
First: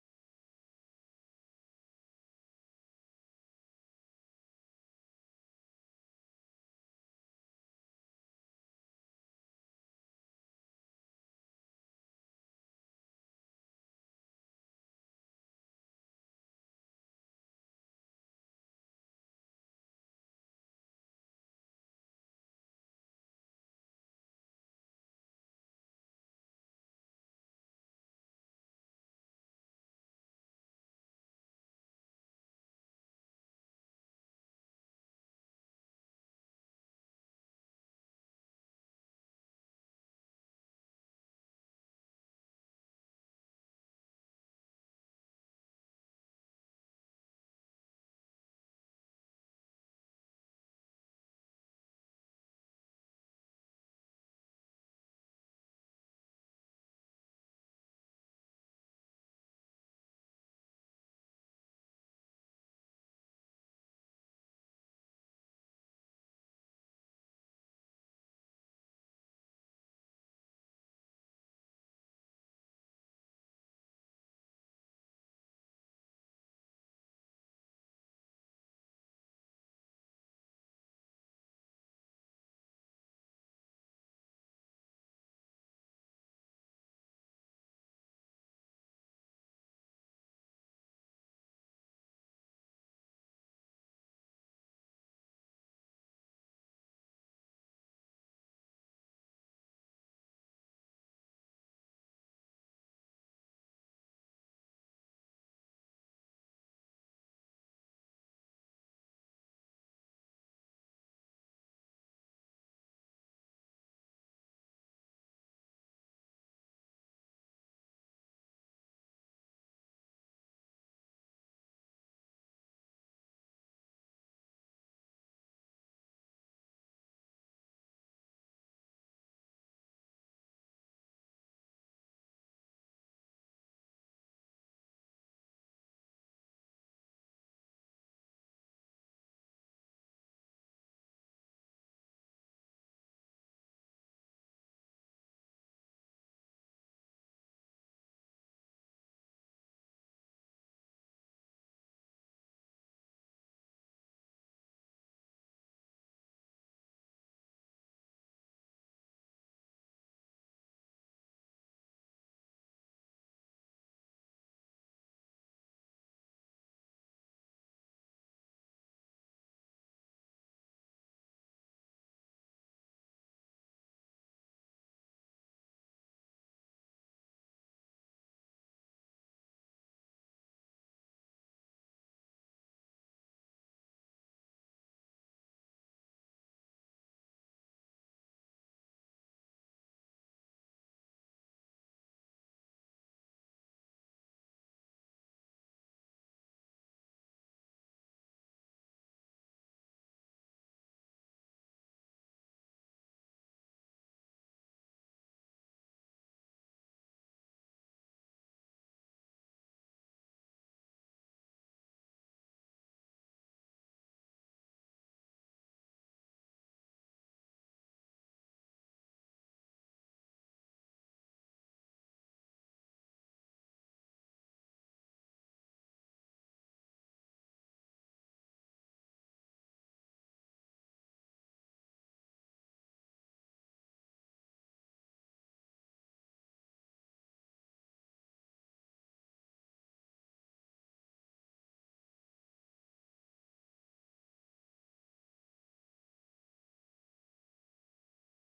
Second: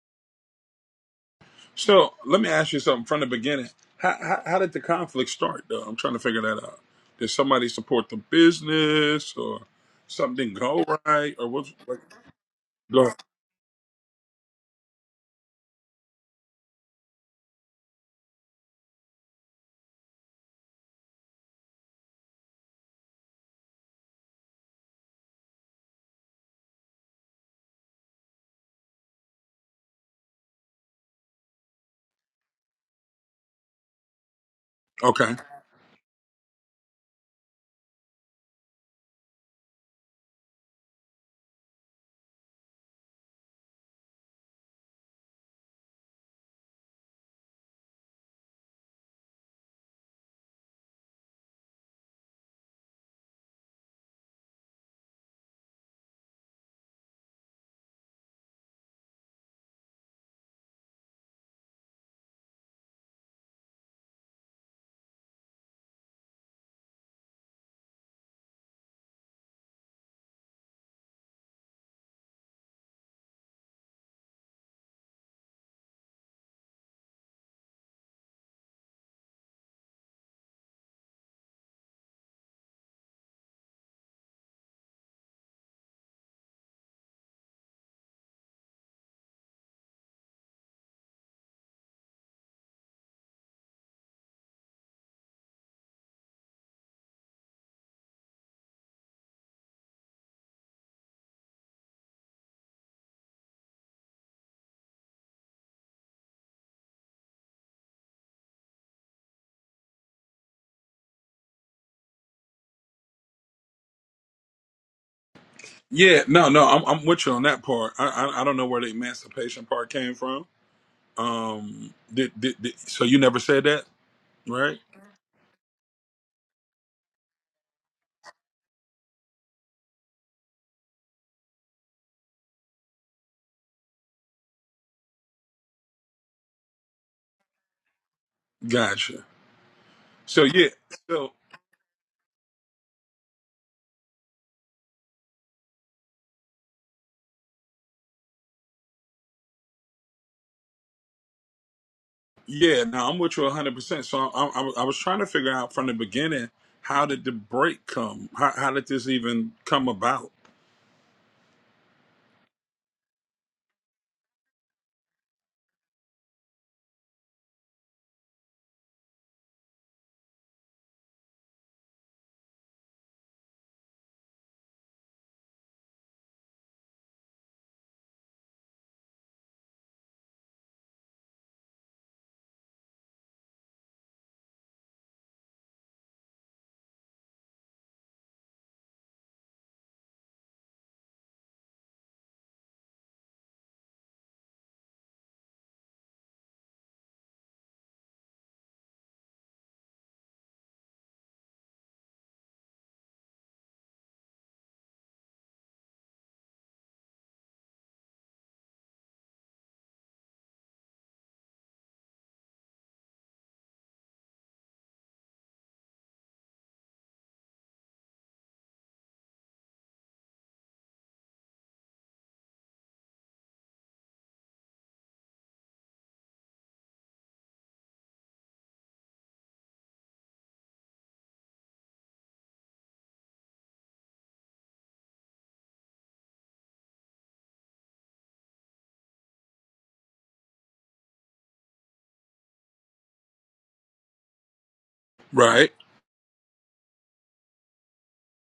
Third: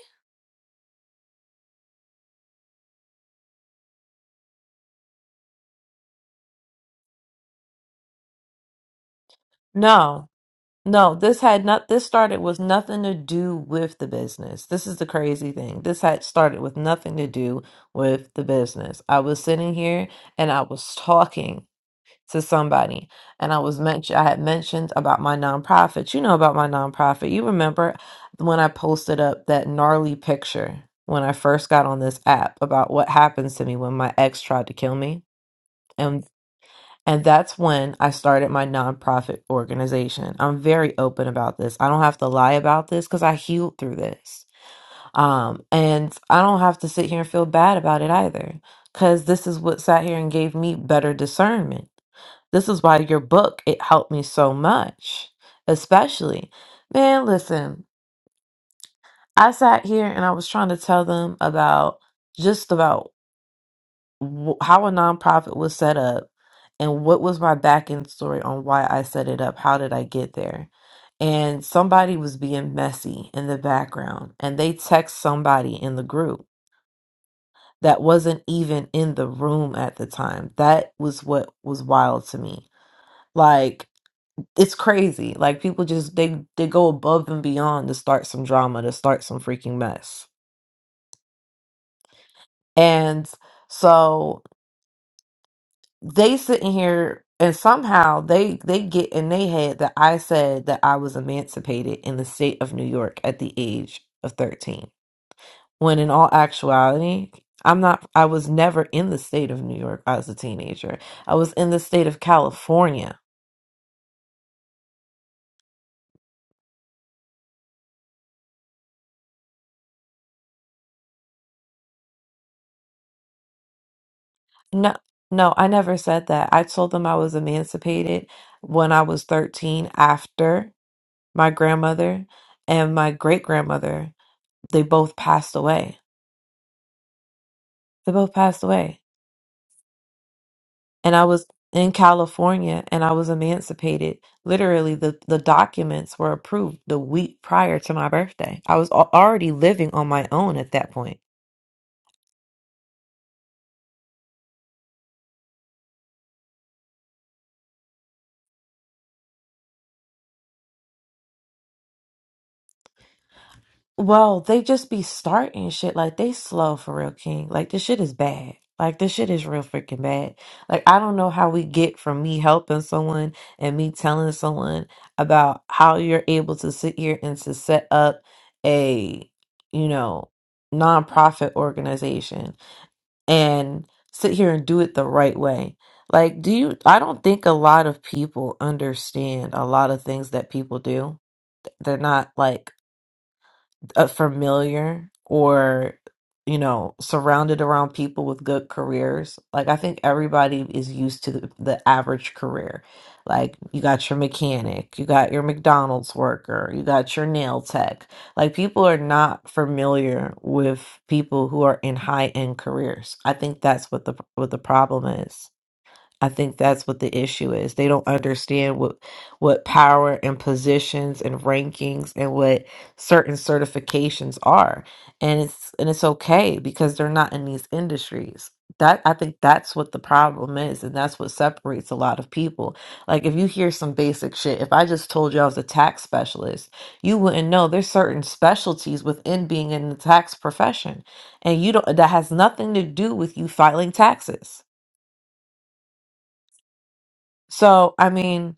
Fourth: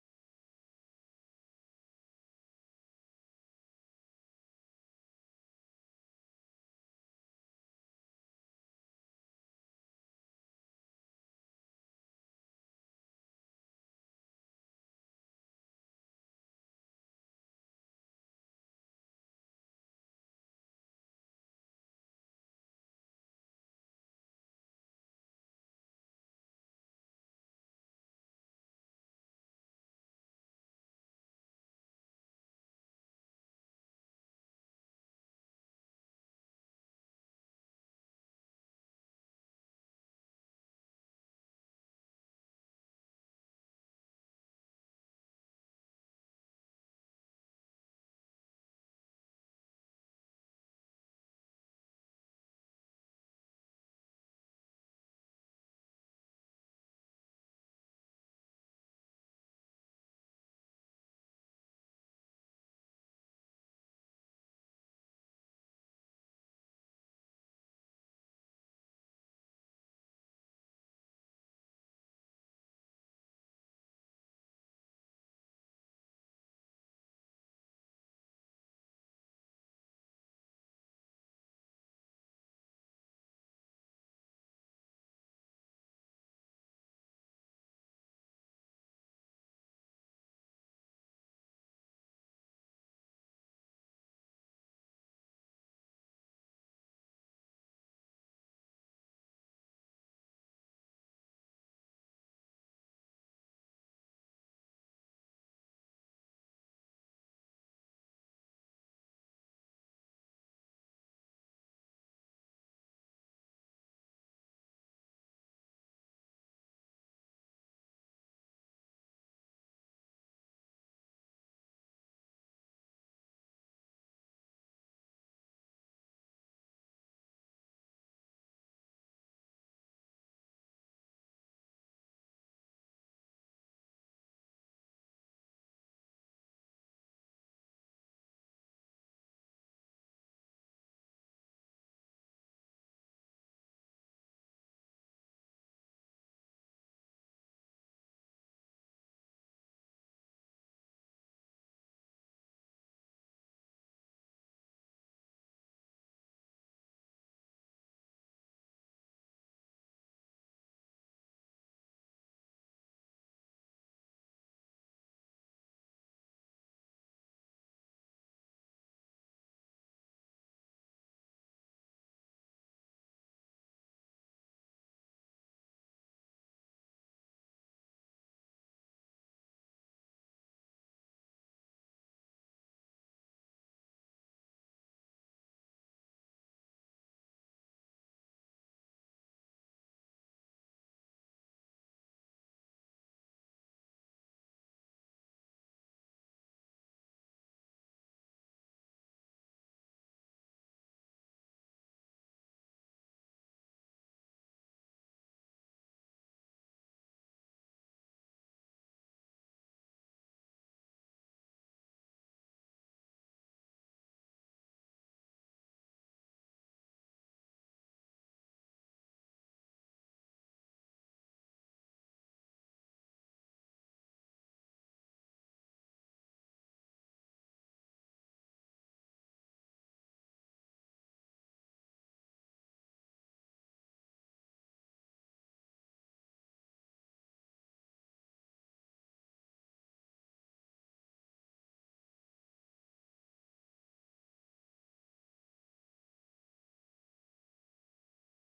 So let me ask you something from the beginning. How, how, how did the conflict start, though? I'm trying to figure that out. Did somebody support the business, or
No.
something didn't go
No,
right,
this
or
had
what?
not
Like,
this started with
go
nothing to
ahead.
do with the business. This is the crazy thing. This had started with nothing to do with the business. I was sitting here and I was talking to somebody and I was mentioned I had mentioned about my nonprofit. You know about my nonprofit. You remember when I posted up that gnarly picture when I first got on this app about what happens to me when my ex tried to kill me?
Okay.
And that's when I started my nonprofit organization. I'm very open about this. I don't have to lie about this because I healed through this. Um, and I don't have to sit here and feel bad about it either because this is what sat here and gave me better discernment. This is why your book, it helped me so much, especially. Man, listen, I sat here and I was trying to tell them about just about wh- how a nonprofit was set up and what was my back end story on why I set it up. How did I get there? And somebody was being messy in the background and they text somebody in the group that wasn't even in the room at the time. That was what was wild to me. Like it's crazy. Like people just they they go above and beyond to start some drama, to start some freaking mess. And so they sitting here and somehow they they get in their head that I said that I was emancipated in the state of New York at the age of 13. When in all actuality, I'm not I was never in the state of New York as a teenager. I was in the state of California.
Yeah. No. No. I'm, I'm with you on that part. I, I I don't know where the emancipation part came from. Um. Did, did did so you never said that, right?
No, no, I never said that. I told them I was emancipated when I was 13 after my grandmother and my great grandmother. They both passed away. They both passed away.
Gotcha. So yeah.
And I
So.
was in California and I was emancipated. Literally, the, the documents were approved the week prior to my birthday. I was al- already living on my own at that point.
Yeah, no, I'm with you 100. percent So I, I, I was trying to figure out from the beginning how did the break come? How, how did this even come about?
Well, they just be starting shit like they slow for real, King. Like this shit is bad. Like this shit is real freaking bad. Like I don't know how we get from me helping someone and me telling someone about how you're able to sit here and to set up a, you know, nonprofit organization and sit here and do it the right way. Like do you I don't think a lot of people understand a lot of things that people do. They're not like uh, familiar or you know surrounded around people with good careers like i think everybody is used to the, the average career like you got your mechanic you got your mcdonald's worker you got your nail tech like people are not familiar with people who are in high end careers i think that's what the what the problem is I think that's what the issue is. They don't understand what what power and positions and rankings and what certain certifications are. And it's and it's okay because they're not in these industries. That I think that's what the problem is and that's what separates a lot of people. Like if you hear some basic shit, if I just told you I was a tax specialist, you wouldn't know there's certain specialties within being in the tax profession and you don't that has nothing to do with you filing taxes.
Right.
So, I mean,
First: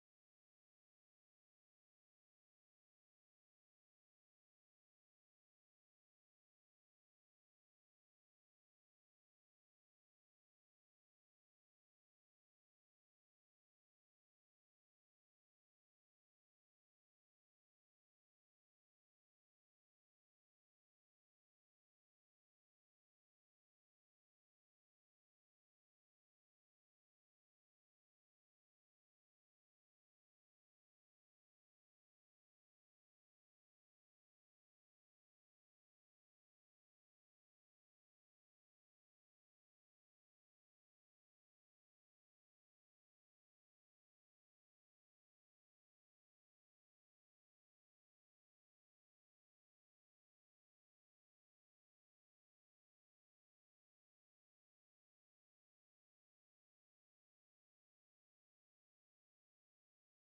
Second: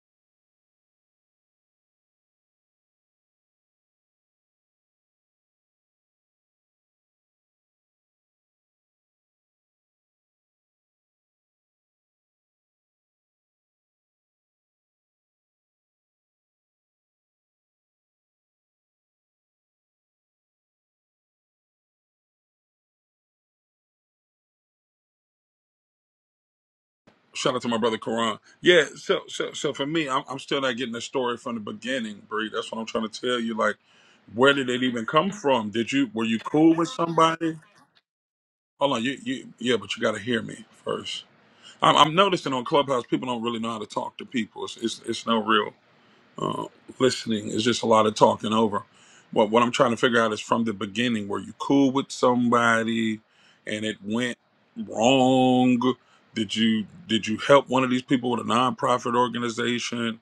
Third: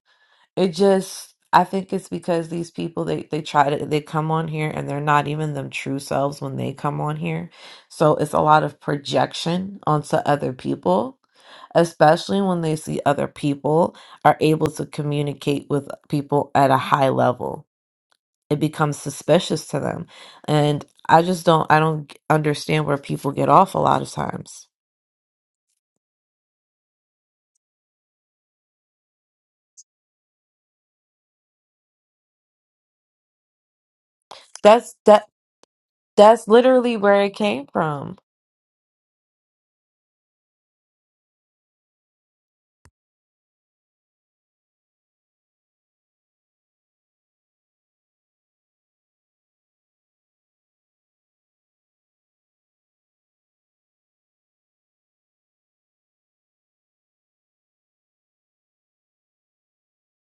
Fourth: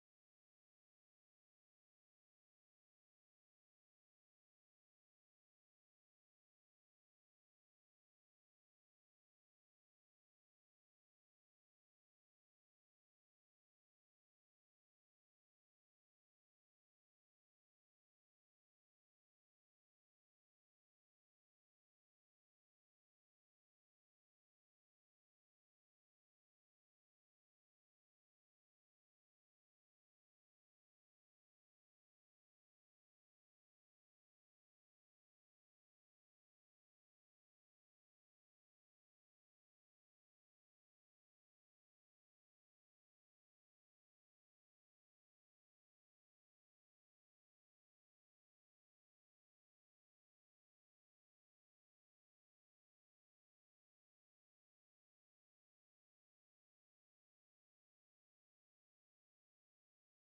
It just, I think it's because these people they they try to they come on here and they're not even them true selves when they come on here. So it's a lot of projection onto other people, especially when they see other people are able to communicate with people at a high level. It becomes suspicious to them. And I just don't I don't understand where people get off a lot of times.
Shout out to my brother Karan. Yeah. So so so for me, I'm, I'm still not getting the story from the beginning, Bree. That's what I'm trying to tell you. Like, where did it
That's
even
that
come from? Did you were you
that's
cool with
literally where it
somebody?
came from.
Hold on. You you yeah, but you got to hear me first. I'm, I'm noticing on Clubhouse, people don't really know how to talk to people. It's it's, it's no real. uh, listening is just a lot of talking over. What what I'm trying to figure out is from the beginning, were you cool with somebody and it went wrong? Did you did you help one of these people with a nonprofit organization?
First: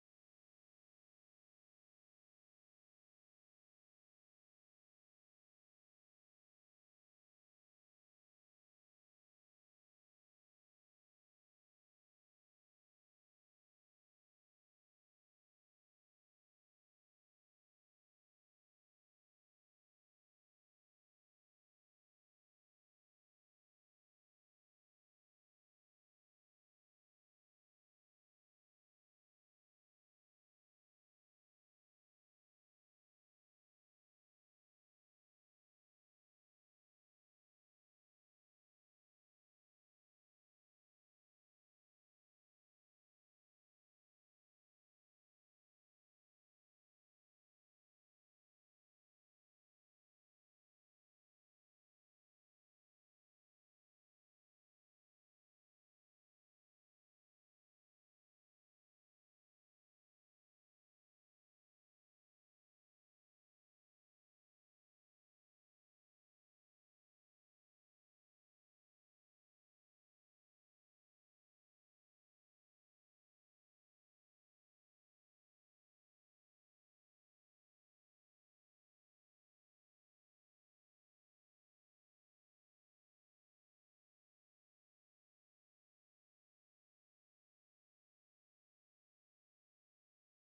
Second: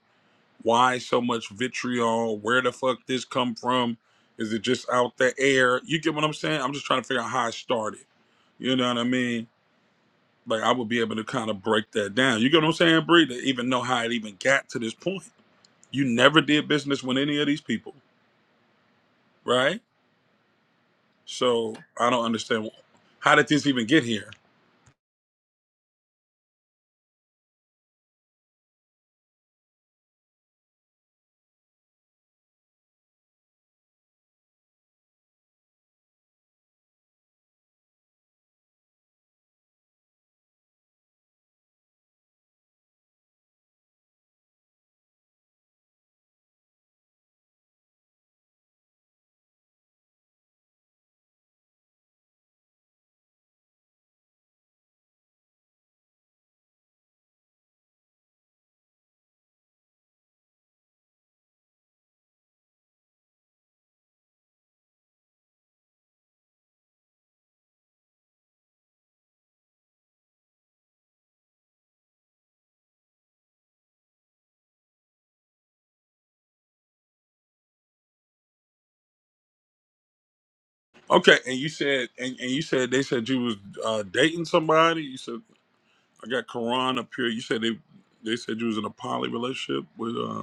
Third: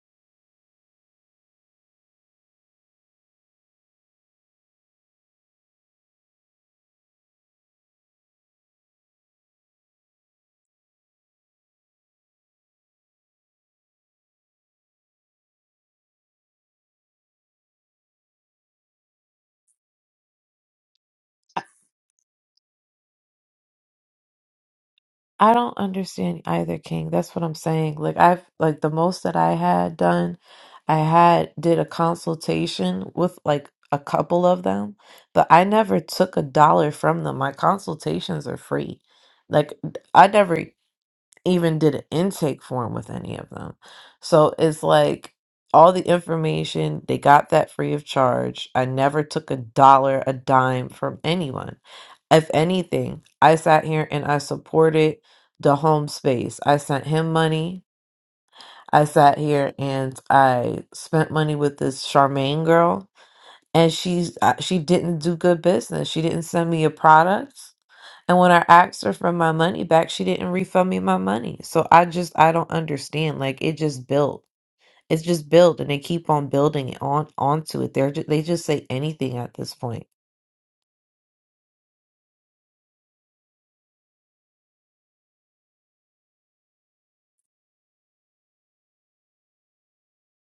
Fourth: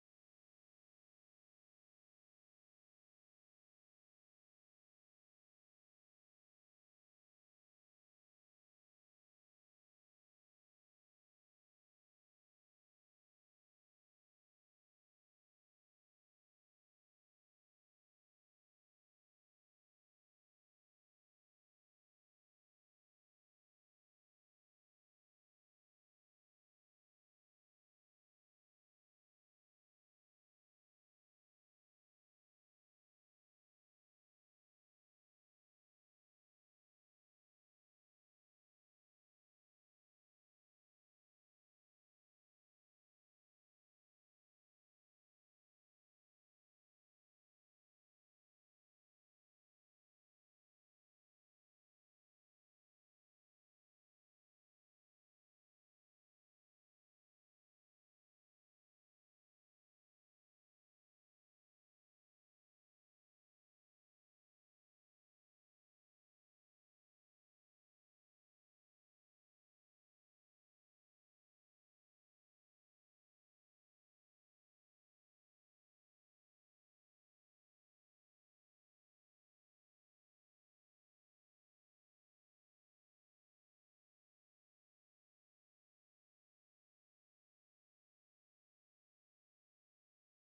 Why so much vitriol? Where the fuck this come from? Is it just out the air? You get what I'm saying? I'm just trying to figure out how I started. You know what I mean? Like I would be able to kind of break that down. You get what I'm saying, Bree? To even know how it even got to this point. You never did business with any of these people, right? So I don't understand how did this even get here.
I don't understand either, King. That's what I'm saying. Like I've like the most that I had done, I had did a consultation with like a couple of them, but I never took a dollar from them. My consultations are free. Like I never even did an intake form with any of them. So it's like all the information, they got that free of charge. I never took a dollar, a dime from anyone. If anything, I sat here and I supported the home space. I sent him money. I sat here and I spent money with this Charmaine girl, and she's uh, she didn't do good business. She didn't send me a product. And when I asked her for my money back, she didn't refund me my money. So I just I don't understand. Like it just built. It's just built, and they keep on building it on onto it. They're just, they just say anything at this point.
Okay, and you said and, and you said they said you was uh, dating somebody. You said I got Quran up here. You said they they said you was in a poly relationship with uh,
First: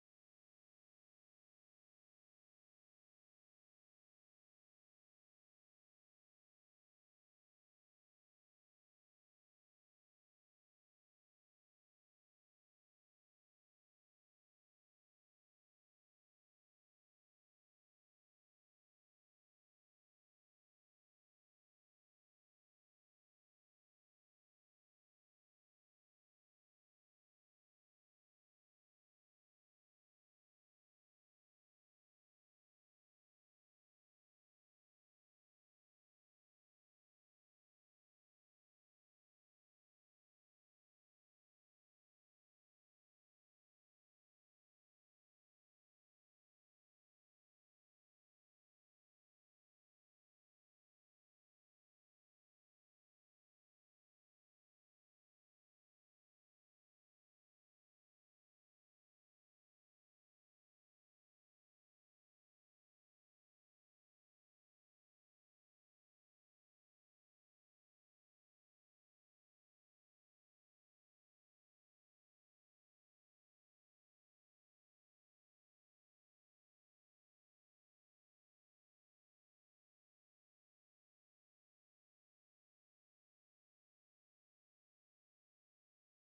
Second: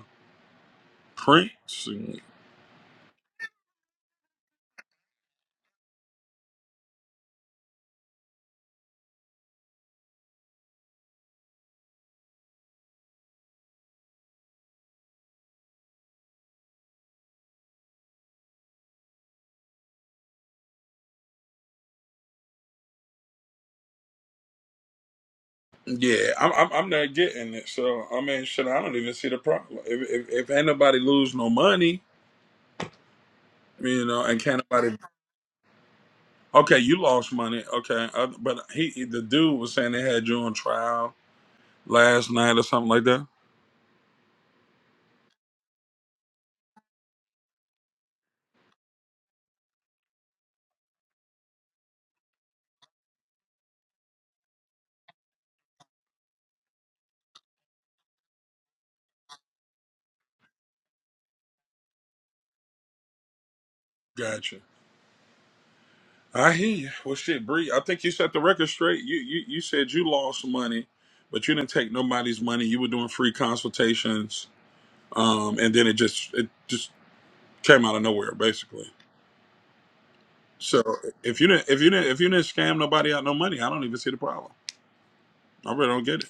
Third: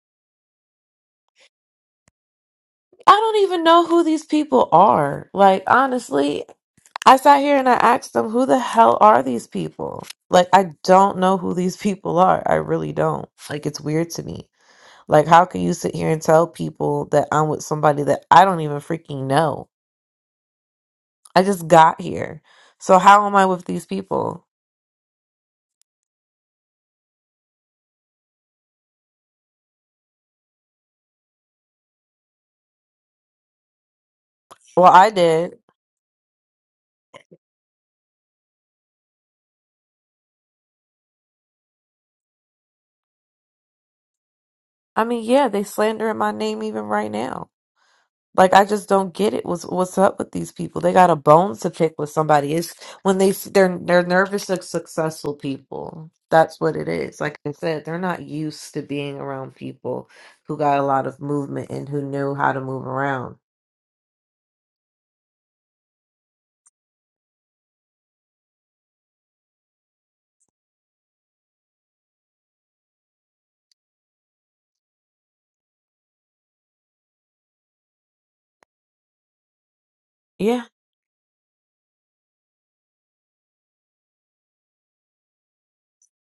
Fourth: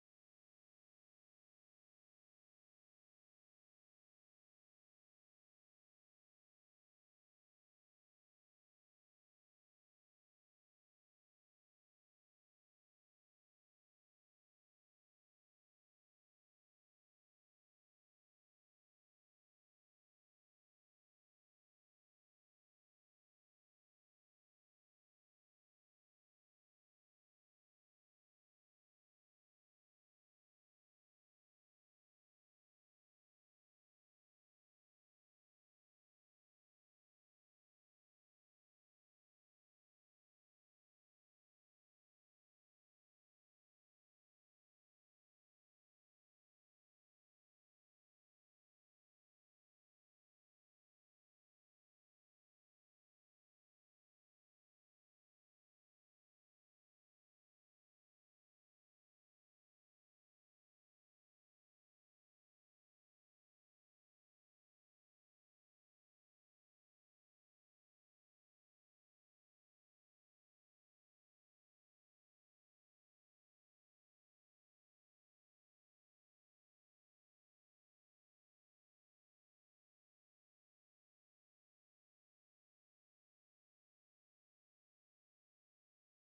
Prince. And,
I don't even know who these people are. Like honestly, I sat here and I asked them, "Who the hell are these people?" Like I don't know who these people are. I really don't. Like it's weird to me. Like how can you sit here and tell people that I'm with somebody that I don't even freaking know? I just got here. So how am I with these people?
yeah, I'm, I'm I'm not getting it. So I mean, shit, I don't even see the problem. If if, if ain't nobody lose no money, you know, and can't
Well,
nobody
I did.
Okay, you lost money. Okay, uh, but he, he- the dude was saying they had you on trial last night or something like that?
I mean, yeah, they slandering my name even right now. Like I just don't get it. What's what's up with these people? They got a bone to pick with somebody. It's when they they're they're nervous of successful people. That's what it is. Like I said, they're not used to being around people who got a lot of movement and who knew how to move around.
Gotcha. I hear you. Well, shit, Bree, I think you set the record straight. You, you you said you lost money, but you didn't take nobody's money. You were doing free consultations, um, and then it just it just came out of nowhere, basically.
Yeah.
So if you didn't if you didn't if you didn't scam nobody out no money, I don't even see the problem. I really don't get it.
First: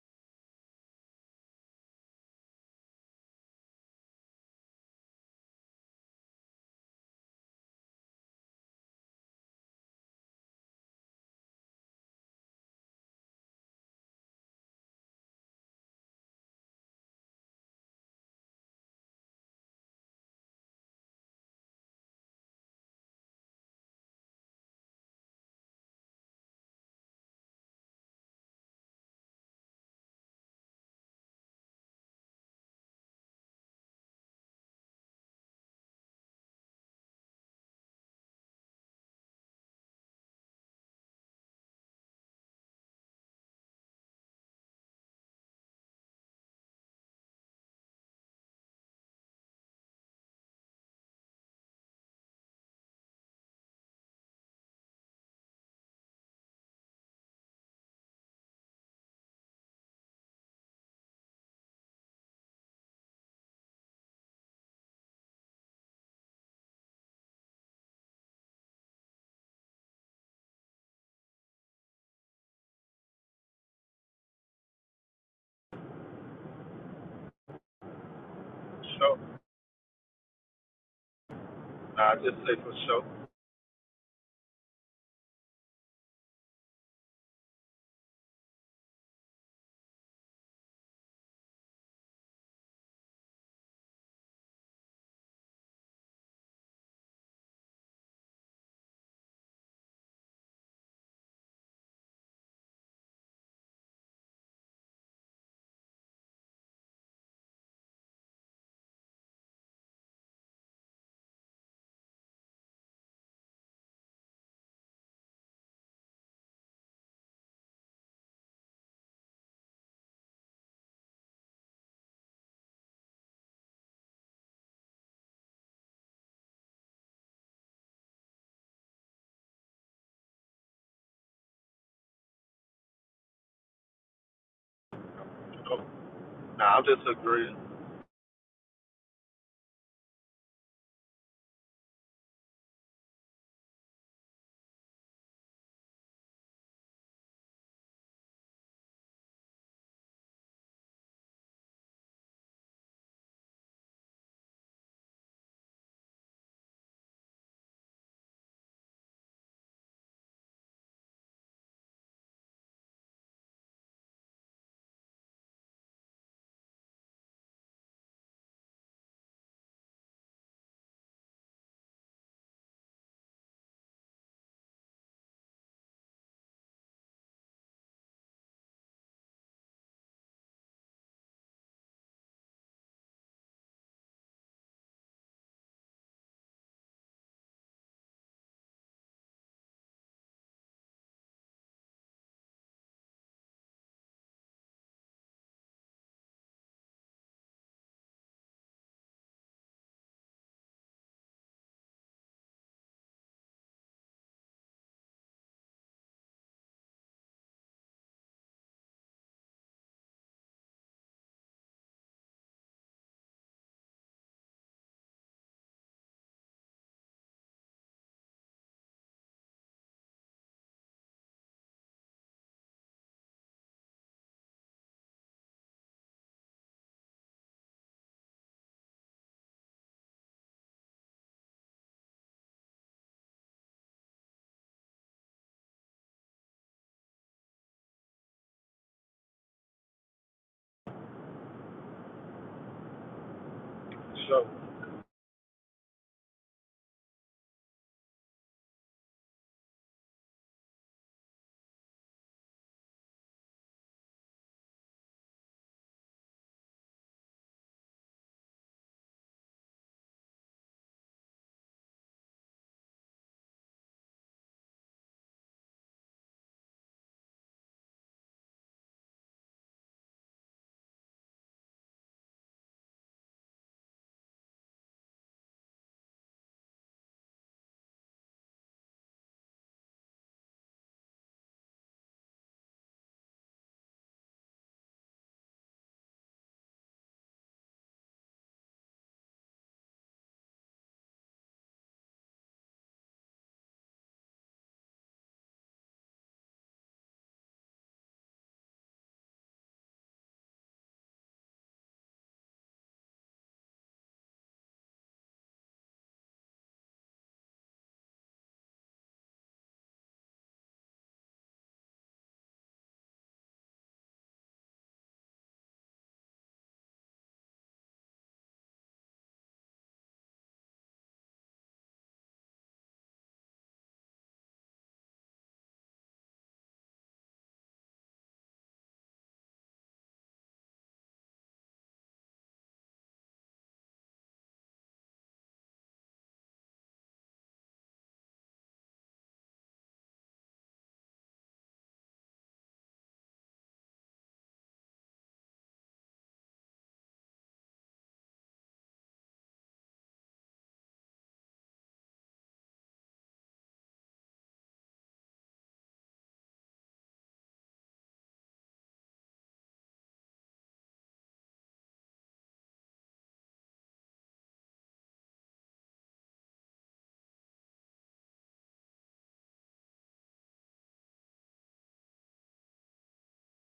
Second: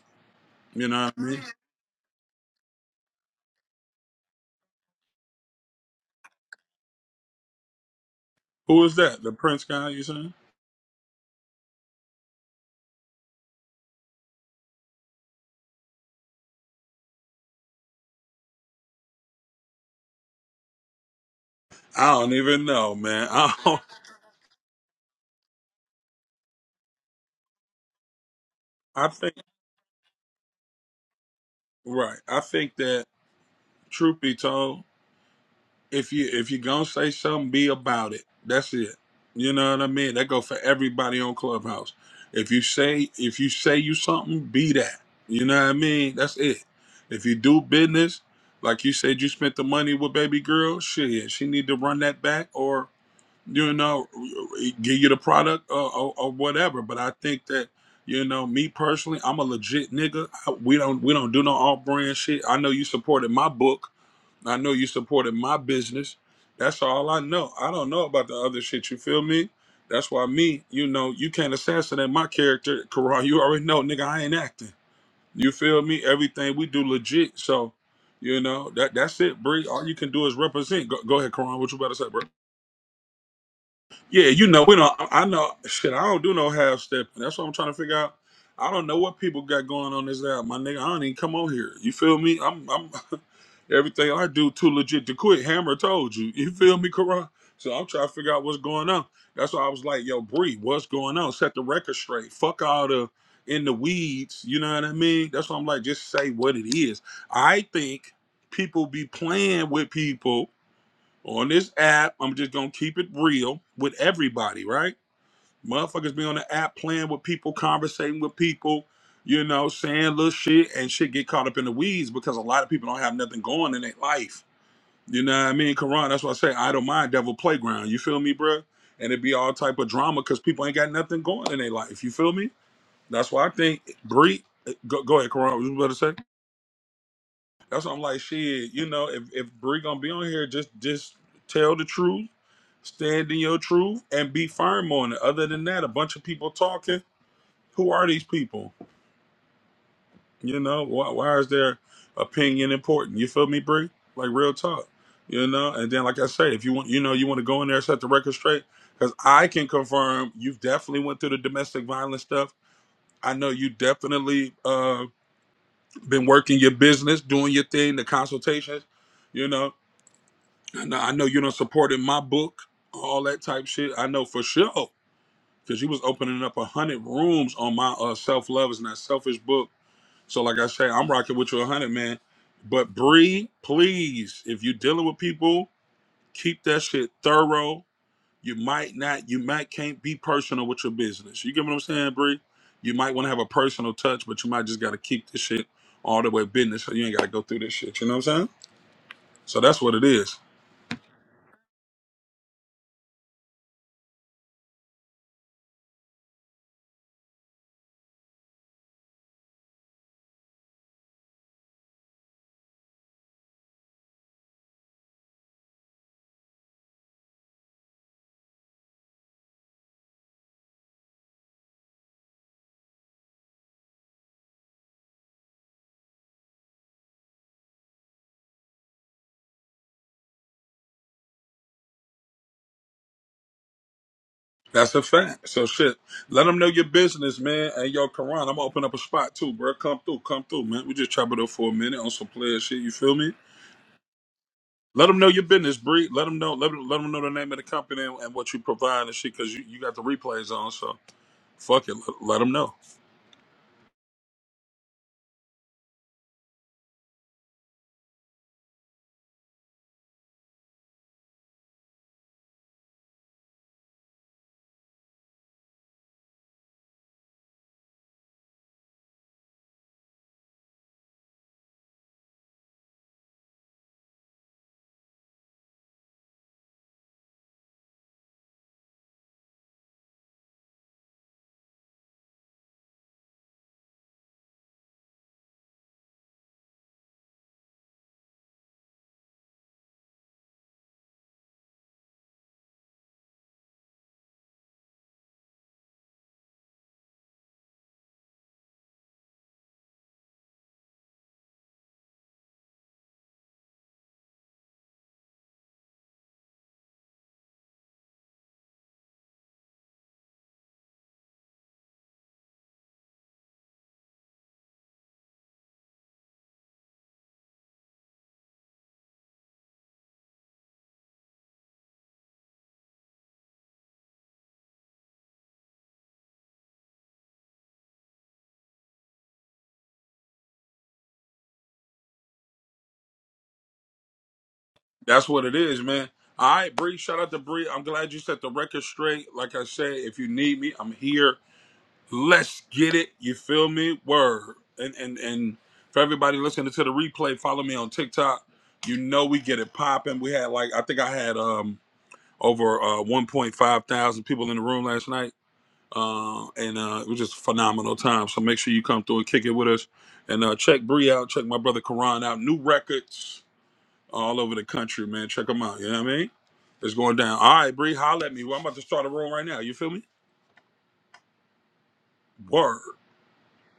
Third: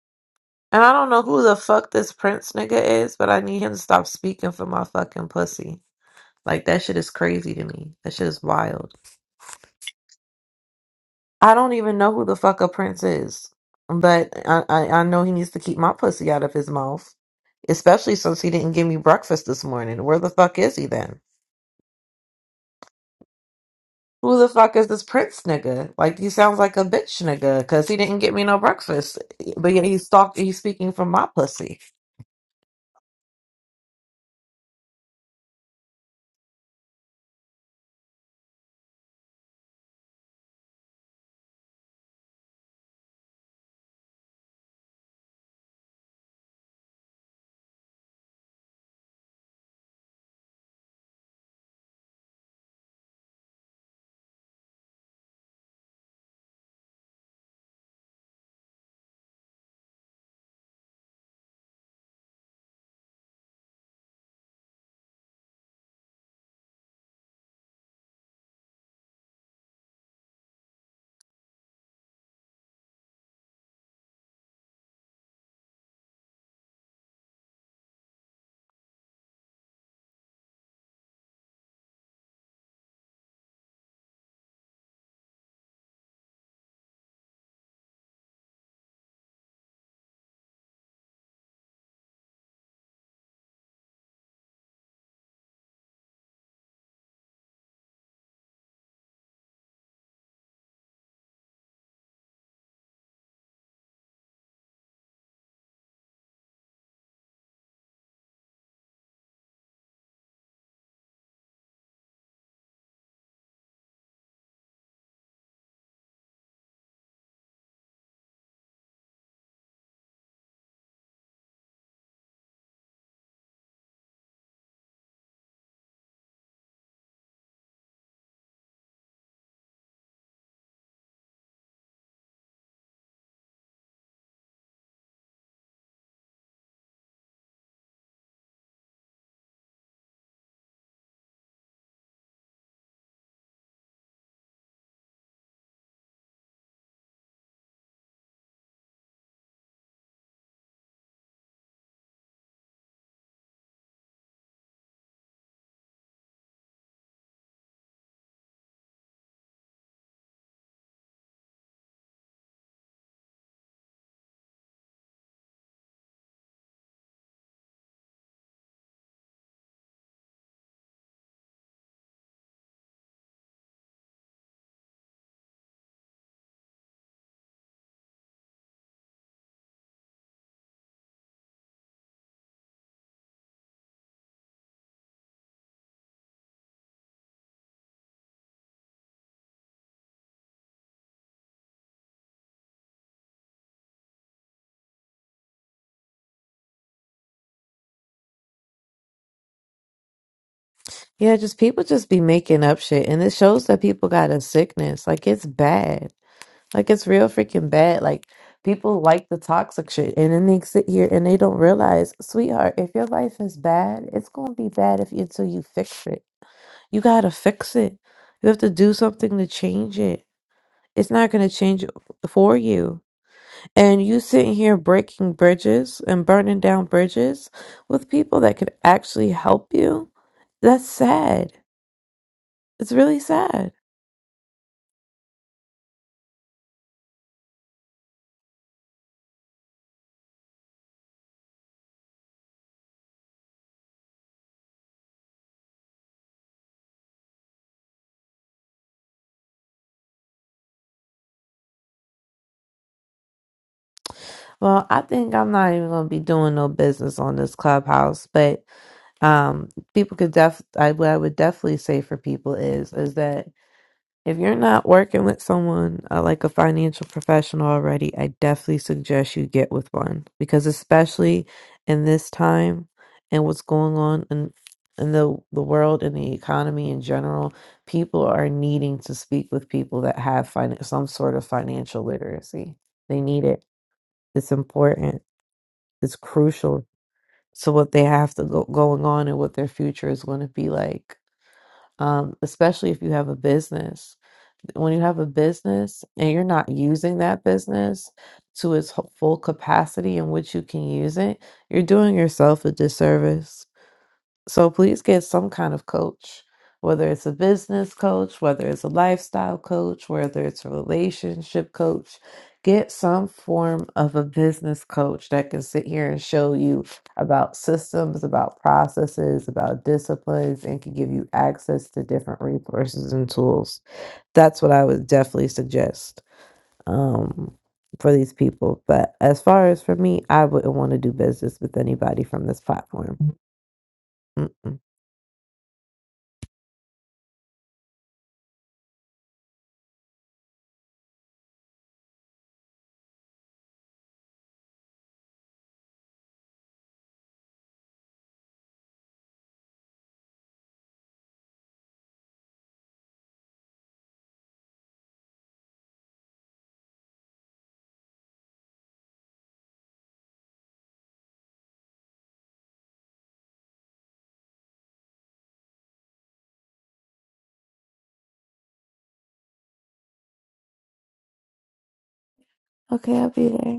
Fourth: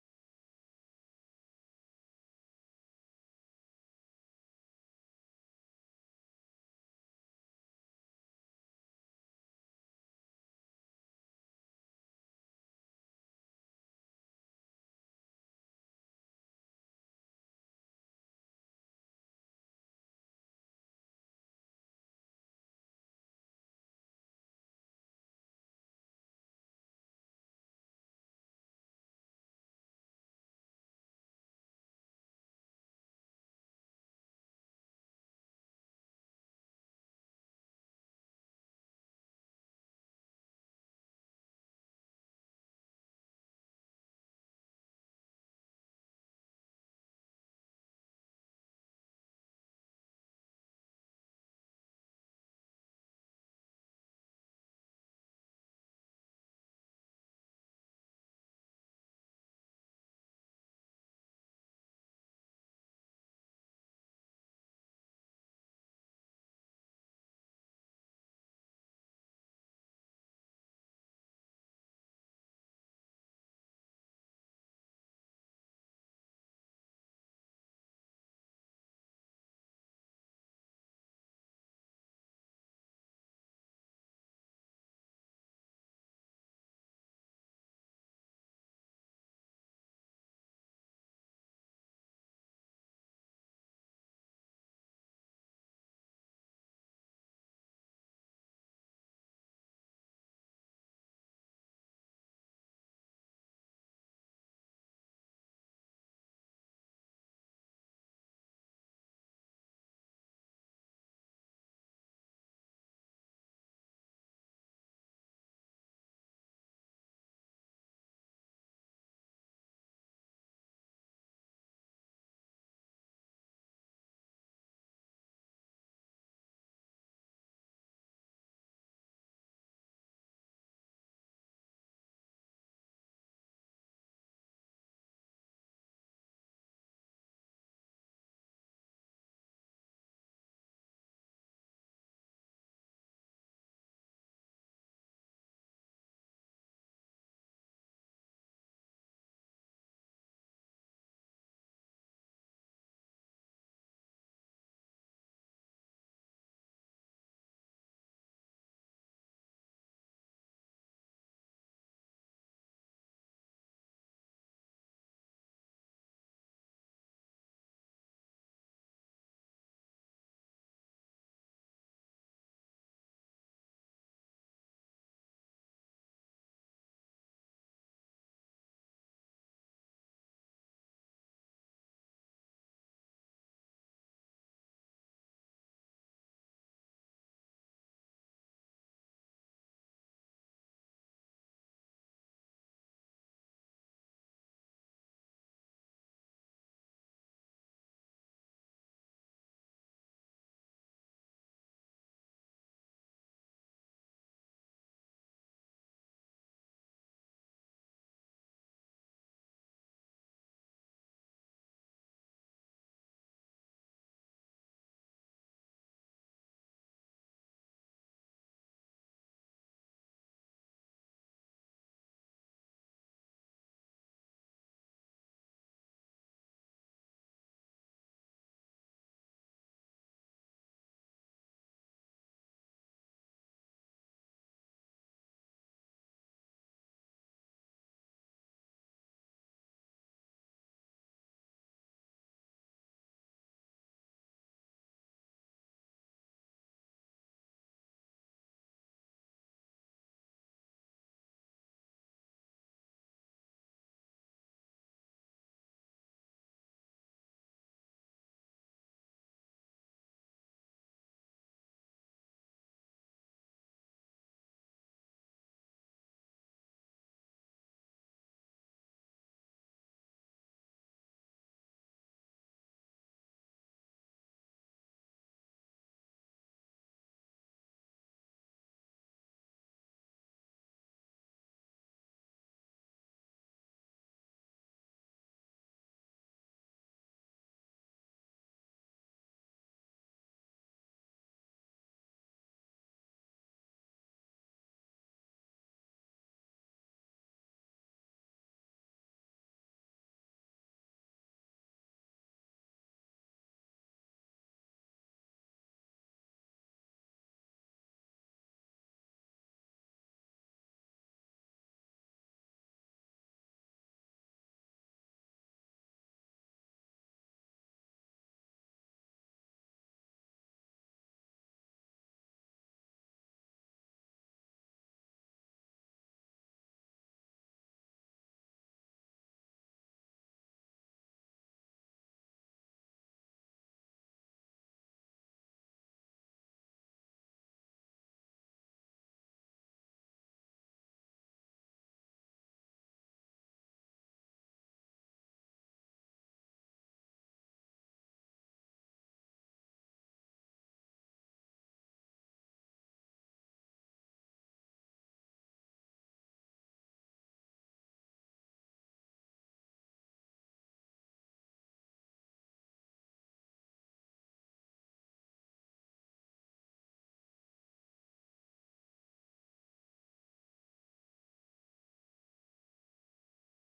And
You
I
know
don't
what
know
I mean?
who the fuck this prince nigga is, but I need him to stop speaking for my fucking pussy. Like that shit is crazy to me. That shit is
Who
wild.
is that? The Prince guy you saying?
I don't even know who the fuck a prince is, but I I, I know he needs to keep my pussy out of his mouth, especially since he didn't give me breakfast this morning. Where the fuck is he then?
I don't even know, man. I don't,
Who the fuck is this Prince nigga? Like he sounds like a bitch nigga because he didn't get me no
I
breakfast,
think
but yet he's talk he's speaking from my pussy.
right. I think that truth be told, if you if you gonna say something, be about it. That's it. You know what I mean? That go for everybody on Clubhouse. If you say if you say you something, be that. You know what I mean? That's it. If you do business, like you said, you spent the money with baby girl. Shit, she need to run that back, you know, give you the product or, or, or whatever. But I think that you know, me personally, I'm a legit nigga. I- We don't we don't do no off brand shit. I know you supported my book. I know you supported my business. That's all I know. I don't know about the other shit. You feel me? That's why me, you know, you can't assassinate my character, Karan. You already know, nigga, I ain't acting. You feel me? Everything we do legit. So, you know, that
Sure.
that's it, Bree. All you can do is represent. Go, go ahead, Karan. What you about to say,
Nah, I
bro?
just say for
Yeah, you know, we don't. I I know. Shit, I don't do no half stepping. That's what I'm trying to figure out. I don't know what people got going on this app, my nigga. I don't even come on here. You feel me? I'm, I'm. Everything I do too legit to quit. Hammer told you. You feel me, Karan? So I'm trying to figure out what's going on. That's why I was like, yo, Bree, what's going on? Set the record straight. Fuck all the in the weeds. You know what I mean? That's why I'm like, just say what it is. I think people be playing with people on this app. I'm just gonna keep it real with everybody, right? Motherfuckers be on the app playing with people, conversating with people, you know, saying little shit and shit get caught up in the weeds because a lot of people don't have nothing going in their life. You know what I mean? Quran, that's why I say I don't mind devil playground. You feel me, bro? And it be all type of drama because people ain't got nothing going in their life. You feel me? That's why I think Bree eh, go, go ahead, Quran, what you
sure.
about to say?
Nah, I'm just agreeing.
That's why I'm like, shit, you know, if, if Bree gonna be on here, just just tell the truth, stand in your truth, and be firm on it. Other than that, a bunch of people talking. Who are these people? You know, why, why is their opinion important? You feel me, Bree? Like real talk. You know, and then like I say, if you want, you know, you want to go in there and set the record straight, because I can confirm you've definitely went through the domestic violence stuff. I know you definitely uh been working your business, doing your thing, the consultations. You know, I know, I know you don't support in my book, all that type shit. I know for sure because you was opening up a hundred rooms on my uh, self love is not selfish book. So like I say, I'm rocking with you a hundred, man. But Bree, please, if you dealing with people, keep that shit thorough. You might not, you might can't be personal with your business. You get what I'm saying, Bree? You might want to have a personal touch, but you might just got to keep this shit all the way business, so you ain't got to go through this shit. You know what I'm saying? So that's what it is.
Yeah, just people just be making up shit, and it shows that people got a sickness. Like it's bad. Like it's real freaking bad. Like people like the toxic shit and then they sit here and they don't realize, sweetheart, if your life is bad, it's gonna be bad if until you fix it. You gotta fix it. You have to do something to change it. It's not gonna change for you. And you sitting here breaking bridges and burning down bridges with people that could actually help you. That's sad. It's really sad.
That's a fact. So shit, let them know your business, man. And yo, Karan, I'm gonna open up a spot too, bro. Come through, come through, man. We just chop it up for a minute on some player shit. You feel me?
For Sure.
Let them know your business, Bree. Let them know. Let them, let 'em know the name of the company and, and what you provide and shit, cause you, you got the replays on. So fuck it, let, let them know.
Well, I think I'm not even gonna be doing no business on this clubhouse, but um people could def I, what I would definitely say for people is is that if you're not working with someone uh, like a financial professional already, I definitely suggest you get with one because especially in this time and what's going on in in the the world and the economy in general, people are needing to speak with people that have fin- some sort of financial literacy. They need it. It's important. It's crucial so what they have to go going on and what their future is going to be like. Um, especially if you have a business. When you have a business and you're not using that business to its ho- full capacity in which you can use it, you're doing yourself a disservice so please get some kind of coach, whether it's a business coach, whether it's a lifestyle coach, whether it's a relationship coach. Get some form of a business coach that can sit here and show you about systems, about processes, about disciplines, and can give you access to different resources and tools. That's what I would definitely suggest um, for these people. But as far as for me, I wouldn't want to do business with anybody from this platform. Mm-mm.
That's what it is, man. All right, Bree. Shout out to Bree. I'm glad you set the record straight. Like I said, if you need me, I'm here. Let's get it. You feel me? Word. And and and for everybody listening to the replay, follow me on TikTok. You know we get it popping. We had like I think I had um over uh 1.5 thousand people in the room last night. Uh, and uh, it was just a phenomenal time. So make sure you come through and kick it with us. And uh, check Bree out. Check my brother Karan out. New records all over the country, man. Check them out. You know what I mean? It's going down. All right, Bree, holla at me. Well, I'm about to start a room right now. You feel me? Word.
Okay, I'll be there.